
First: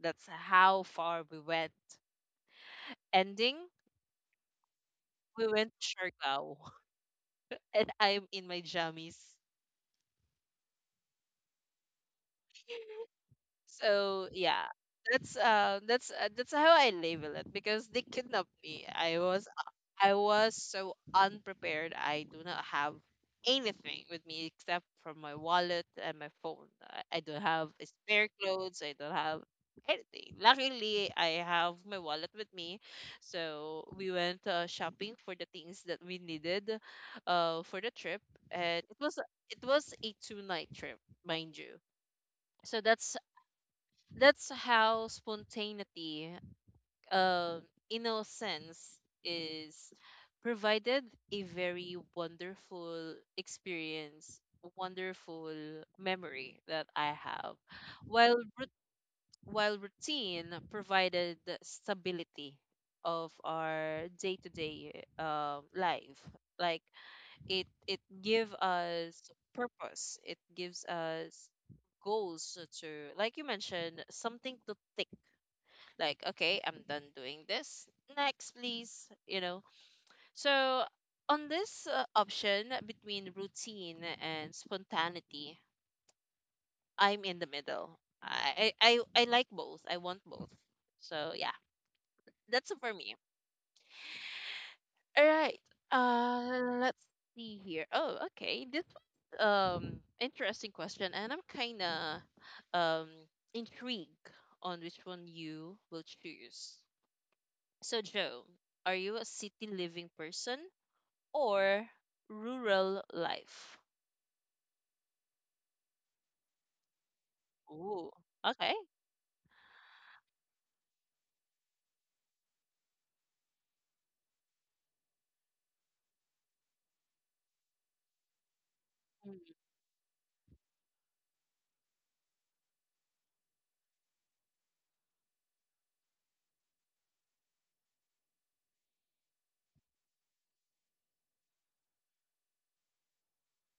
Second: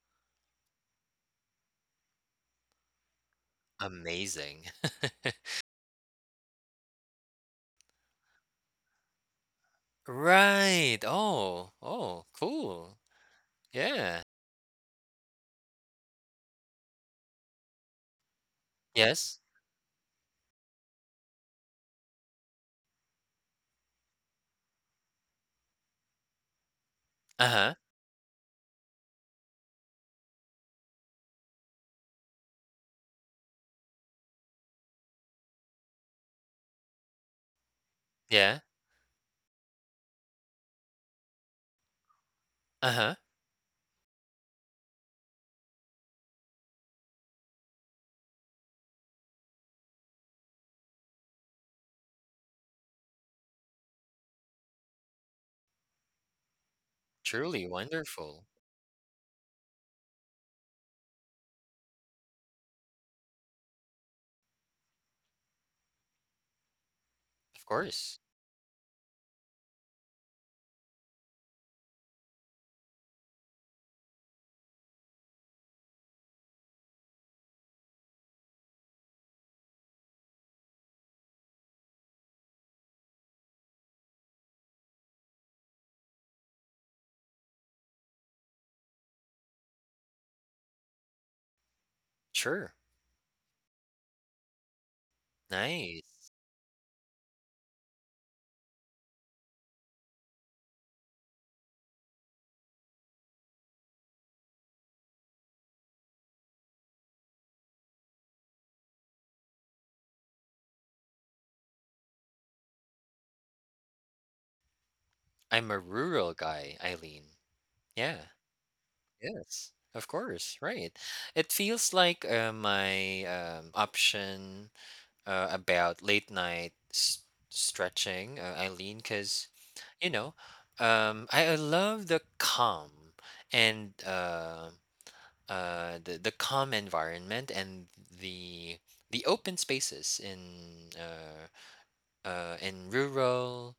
Speaker 1: That's how far we went. Ending,
Speaker 2: Amazing.
Speaker 1: we went to Siargao, and I'm in my jammies.
Speaker 2: Right. Oh, oh, cool. Yeah.
Speaker 1: So yeah, that's how I label it because they kidnapped me. I
Speaker 2: Yes.
Speaker 1: was I was so unprepared. I do not have anything with me except for my wallet and my phone. I don't have
Speaker 2: Uh-huh.
Speaker 1: a spare clothes. I don't have anything. Luckily, I have my wallet with me. So we went shopping for the things that we needed for the trip,
Speaker 2: Yeah.
Speaker 1: and it was a two night trip, mind you. So that's
Speaker 2: Uh-huh.
Speaker 1: that's how spontaneity, um, innocence is provided a very wonderful experience, wonderful memory that I have.
Speaker 2: Truly
Speaker 1: While
Speaker 2: wonderful.
Speaker 1: while routine provided the stability of our day-to-day life, like it
Speaker 2: Of
Speaker 1: it
Speaker 2: course.
Speaker 1: give us purpose. It gives us goals to, like you mentioned, something to tick, like, okay, I'm done doing this, next please, so on this option between routine and spontaneity, I'm in the middle. I like both, I want both. So yeah, that's
Speaker 2: Sure.
Speaker 1: it for me. All right,
Speaker 2: Nice.
Speaker 1: let's see here. Oh okay, this was, interesting question, and I'm kind of um intrigued on which one you will choose. So, Joe, are you a city living person or rural life?
Speaker 2: I'm a rural guy, Eileen.
Speaker 1: Ooh,
Speaker 2: Yeah.
Speaker 1: okay.
Speaker 2: Yes. Of course. Right. It feels like my option about late night s stretching, Eileen,
Speaker 1: Mm,
Speaker 2: because, you know, I love the calm and the calm environment, and the open spaces uh, in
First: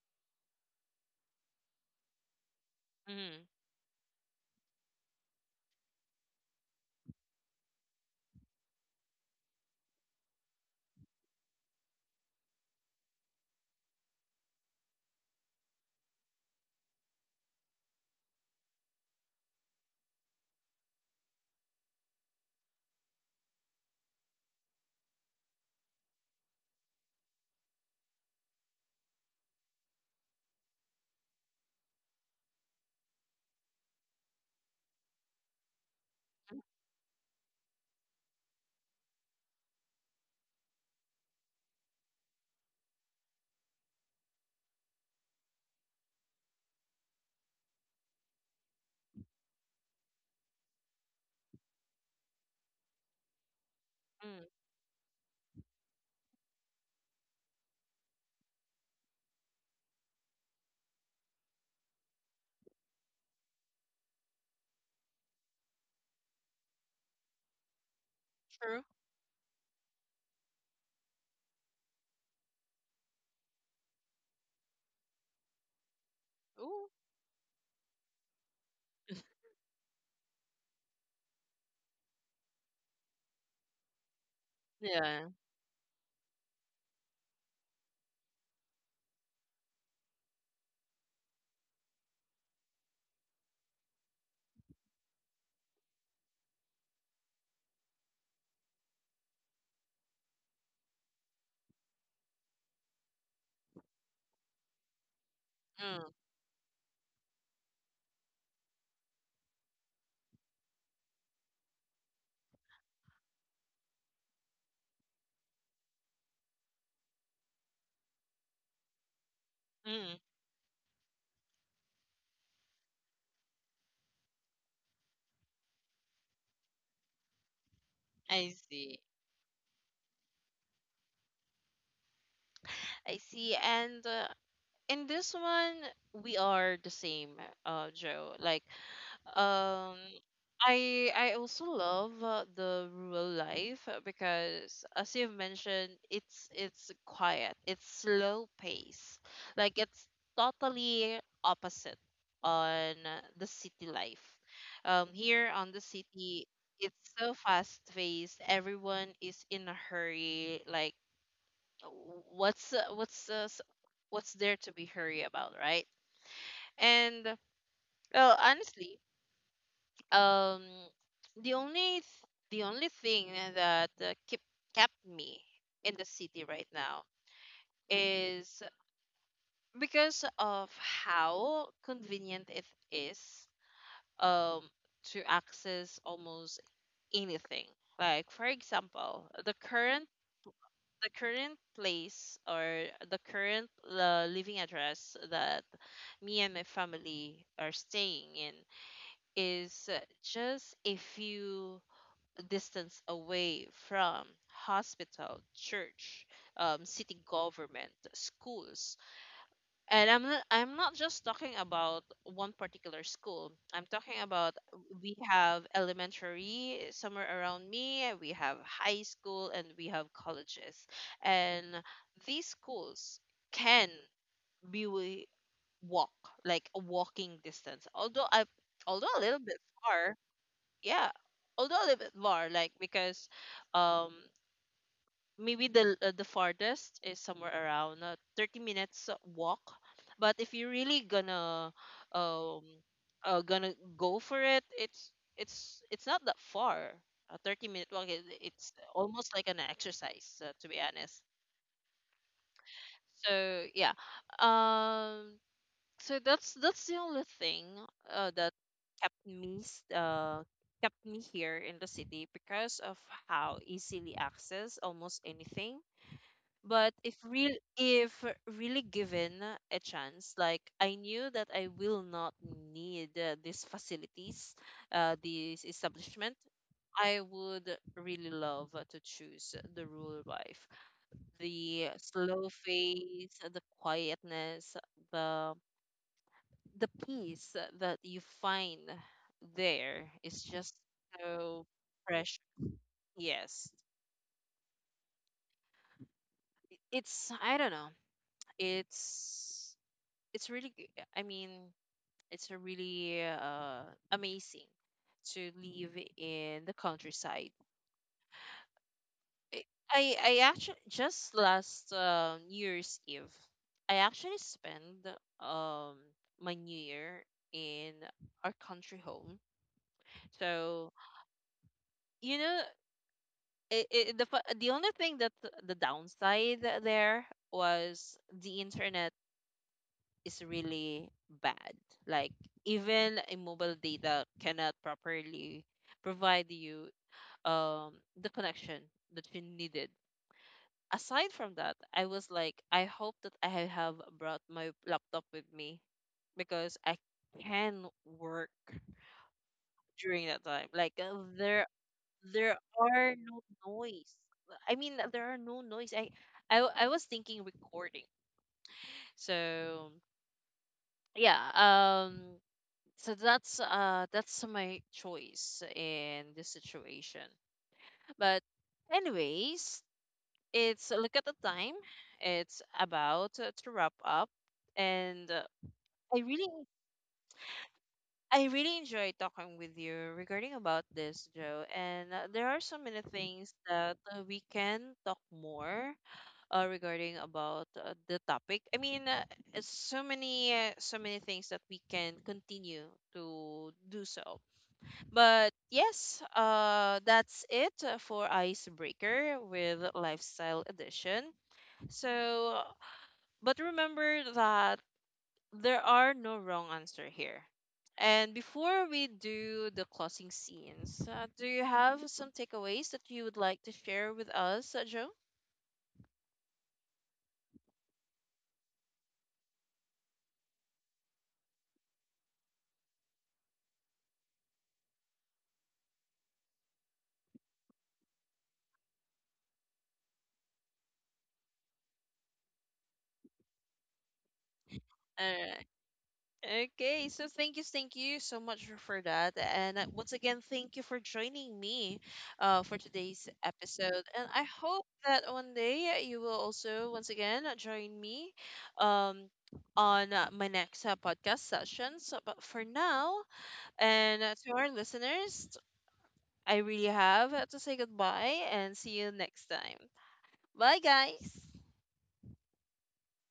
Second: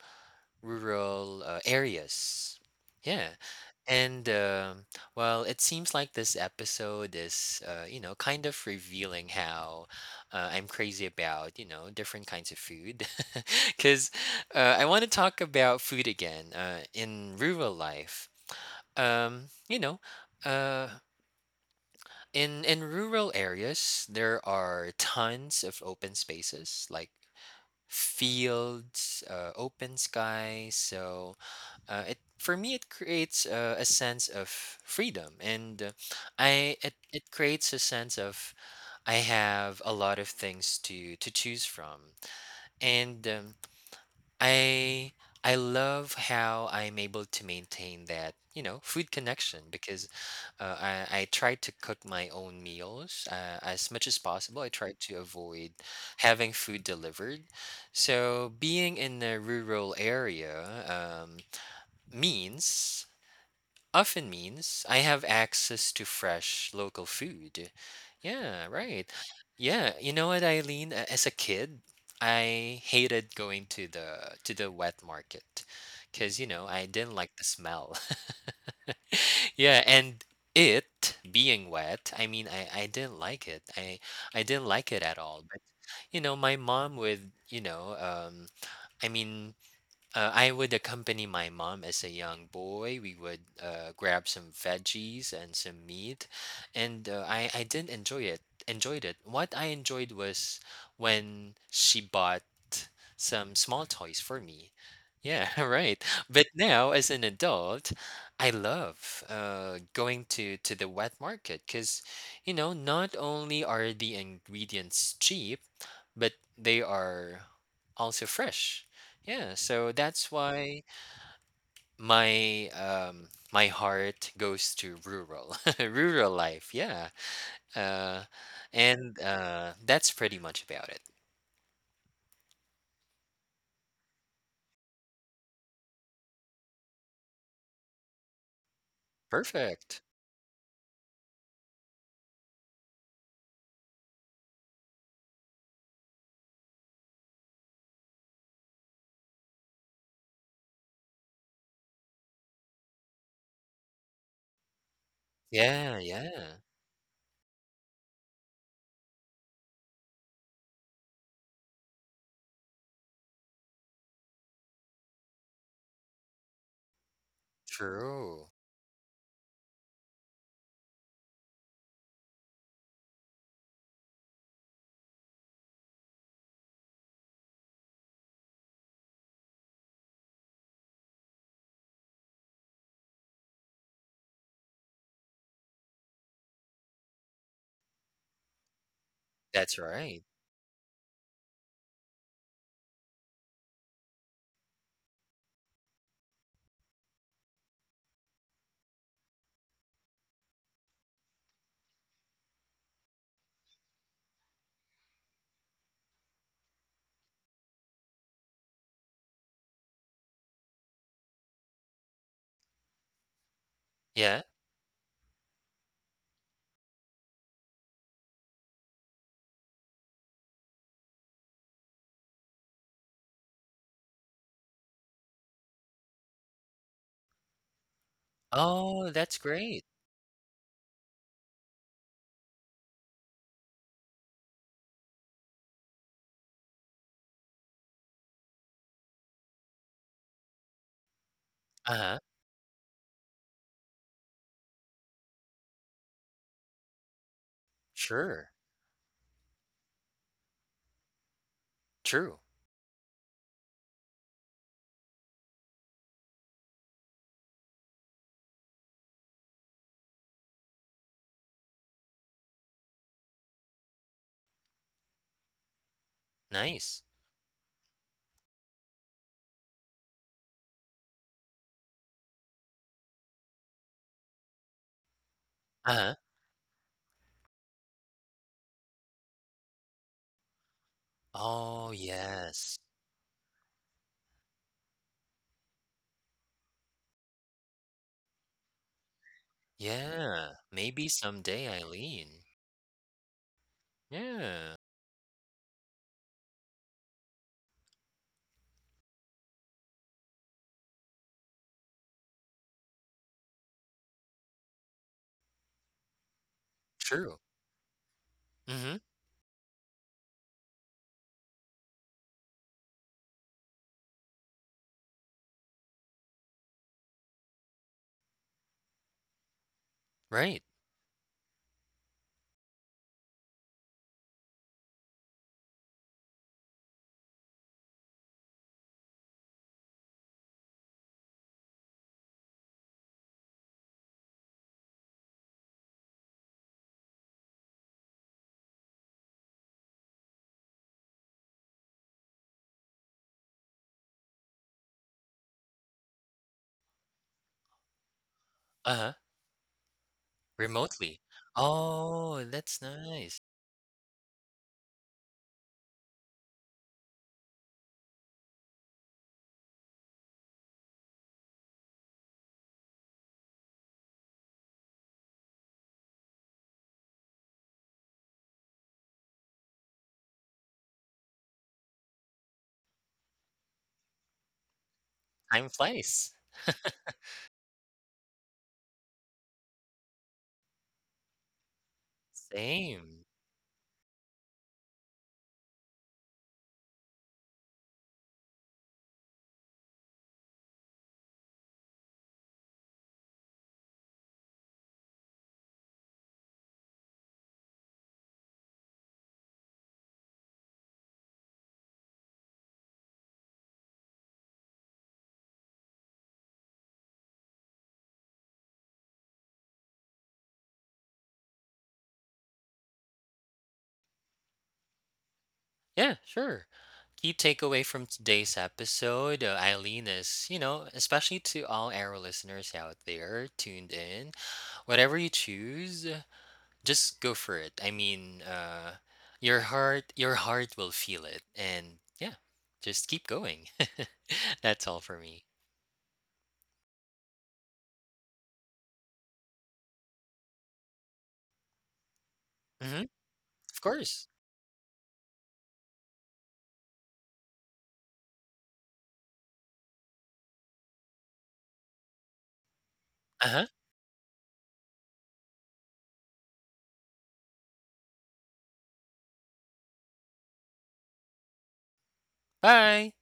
Speaker 2: rural areas. Yeah,
Speaker 1: mm,
Speaker 2: and well, it seems like this episode is you know, kind of revealing how I'm crazy about, you know, different kinds of food, because I want to talk about food again in rural life. Um, you know. Uh, in rural areas, there are tons of open spaces, like fields, open sky. So it, for me, it creates a sense of freedom, and I, it creates a sense of I have a lot of things to choose from, and I love how I'm able to maintain that, you know, food connection, because I try to cook my own meals as much as
Speaker 1: mm,
Speaker 2: possible. I try to avoid having food delivered. So being in a rural area means often means I have access to fresh local food. Yeah,
Speaker 1: true.
Speaker 2: right. Yeah, you know what, Eileen? A- As a kid, I hated going to the wet market, because, you know, I
Speaker 1: Ooh,
Speaker 2: didn't like the smell. Yeah, and it being wet, I mean, I didn't like it. I didn't like it
Speaker 1: yeah.
Speaker 2: at all. But, you know, my mom would, you know, I mean, I would accompany my mom as a young boy. We would grab some veggies and some meat, and I did enjoy it. Enjoyed it. What I enjoyed was when she bought some small toys for me. Yeah, right.
Speaker 1: Mm,
Speaker 2: But now, as an adult, I love going to the wet market, because, you know, not only are the ingredients cheap, but they are also fresh. Yeah, so
Speaker 1: mm.
Speaker 2: that's why my my heart goes to rural rural life. Yeah. Uh
Speaker 1: I see.
Speaker 2: and that's pretty much about it.
Speaker 1: I see. And in this one, we are the same, Joe. Like, Um,
Speaker 2: Perfect.
Speaker 1: I also love the rural life because, as you've mentioned, it's quiet, it's slow pace, like it's totally opposite on the city life. Here on the
Speaker 2: Yeah,
Speaker 1: city,
Speaker 2: yeah.
Speaker 1: it's so fast paced. Everyone is in a hurry. Like, what's what's there to be hurry about, right? And well,
Speaker 2: True.
Speaker 1: honestly, um the only th- the only thing that keep kept me in the city right now is because of how convenient it is um to access almost anything, like for example
Speaker 2: That's right.
Speaker 1: the current place or the current living address that me and my family are staying in is just a few distance away from hospital, church, city government, schools. And I'm not just talking about one particular school. I'm talking
Speaker 2: Yeah.
Speaker 1: about, we have elementary somewhere around me, we have high school, and we have colleges. And these schools can be wi- walk like a walking distance. Although I, although
Speaker 2: Oh,
Speaker 1: a little
Speaker 2: that's
Speaker 1: bit
Speaker 2: great.
Speaker 1: far, yeah, although a little bit far, like because um maybe the farthest is somewhere around 30 minutes walk. But if you're really gonna
Speaker 2: Uh-huh.
Speaker 1: um gonna go for it, it's not that far. A 30-minute walk is
Speaker 2: Sure.
Speaker 1: it's almost like an exercise, to be honest.
Speaker 2: True.
Speaker 1: So yeah, um so that's the only thing that kept me s- uh kept me here in the city, because of how easily access almost anything. But
Speaker 2: Nice.
Speaker 1: if really given a chance, like I knew that I will not need these facilities, uh, this
Speaker 2: Uh-huh.
Speaker 1: establishment, I would really love to choose the rural life. The
Speaker 2: Oh,
Speaker 1: slow
Speaker 2: yes.
Speaker 1: pace, the quietness, the the peace that you find there is
Speaker 2: Yeah.
Speaker 1: just
Speaker 2: Maybe
Speaker 1: so
Speaker 2: someday,
Speaker 1: fresh.
Speaker 2: Eileen.
Speaker 1: Yes.
Speaker 2: Yeah.
Speaker 1: It's I don't know. It's it's really g- I mean, it's a really amazing to live in the
Speaker 2: True.
Speaker 1: countryside.
Speaker 2: Mm-hmm.
Speaker 1: I I actually just last New Year's Eve, I actually spent um my New Year in our country home.
Speaker 2: Right.
Speaker 1: So you know, it, the only thing that the downside there was the internet is really bad. Like even a mobile data cannot properly provide you um the connection that you needed. Aside from that, I was like, I hope that I have brought my laptop with me because I can work
Speaker 2: Uh-huh.
Speaker 1: during that time. Like
Speaker 2: Remotely. Oh,
Speaker 1: there
Speaker 2: that's
Speaker 1: are no
Speaker 2: nice.
Speaker 1: noise. I mean, there are no noise. I was thinking recording. So yeah, um, so that's my choice in this situation. But anyways, it's a look at the time. It's about to wrap up, and
Speaker 2: Time
Speaker 1: I
Speaker 2: flies.
Speaker 1: really. I really enjoy talking with you regarding about this, Joe. And there are so many
Speaker 2: Same.
Speaker 1: things that we can talk more regarding about the topic. I mean, so many so many things that we can continue to do so. But yes, that's it for icebreaker with lifestyle edition. So, but remember that there are no wrong answer here. And before we do the closing scenes, do you have some takeaways that you would like to share with us, Joe?
Speaker 2: Yeah, sure. Key takeaway from today's episode, Eileen, is, you know, especially to all our listeners out there tuned in, whatever you choose, just go for it. I mean, your heart will feel it, and yeah, just keep going. That's all
Speaker 1: All
Speaker 2: for me.
Speaker 1: right. Okay, so thank you so much for that. And once again, thank you for joining me for
Speaker 2: Hmm.
Speaker 1: today's
Speaker 2: Of
Speaker 1: episode. And
Speaker 2: course.
Speaker 1: I hope that one day you will also, once again, join me um, on my next podcast session. So, but for now,
Speaker 2: Uh huh.
Speaker 1: and to our listeners, I really have to say goodbye and see you next time. Bye, guys.
Speaker 2: Bye.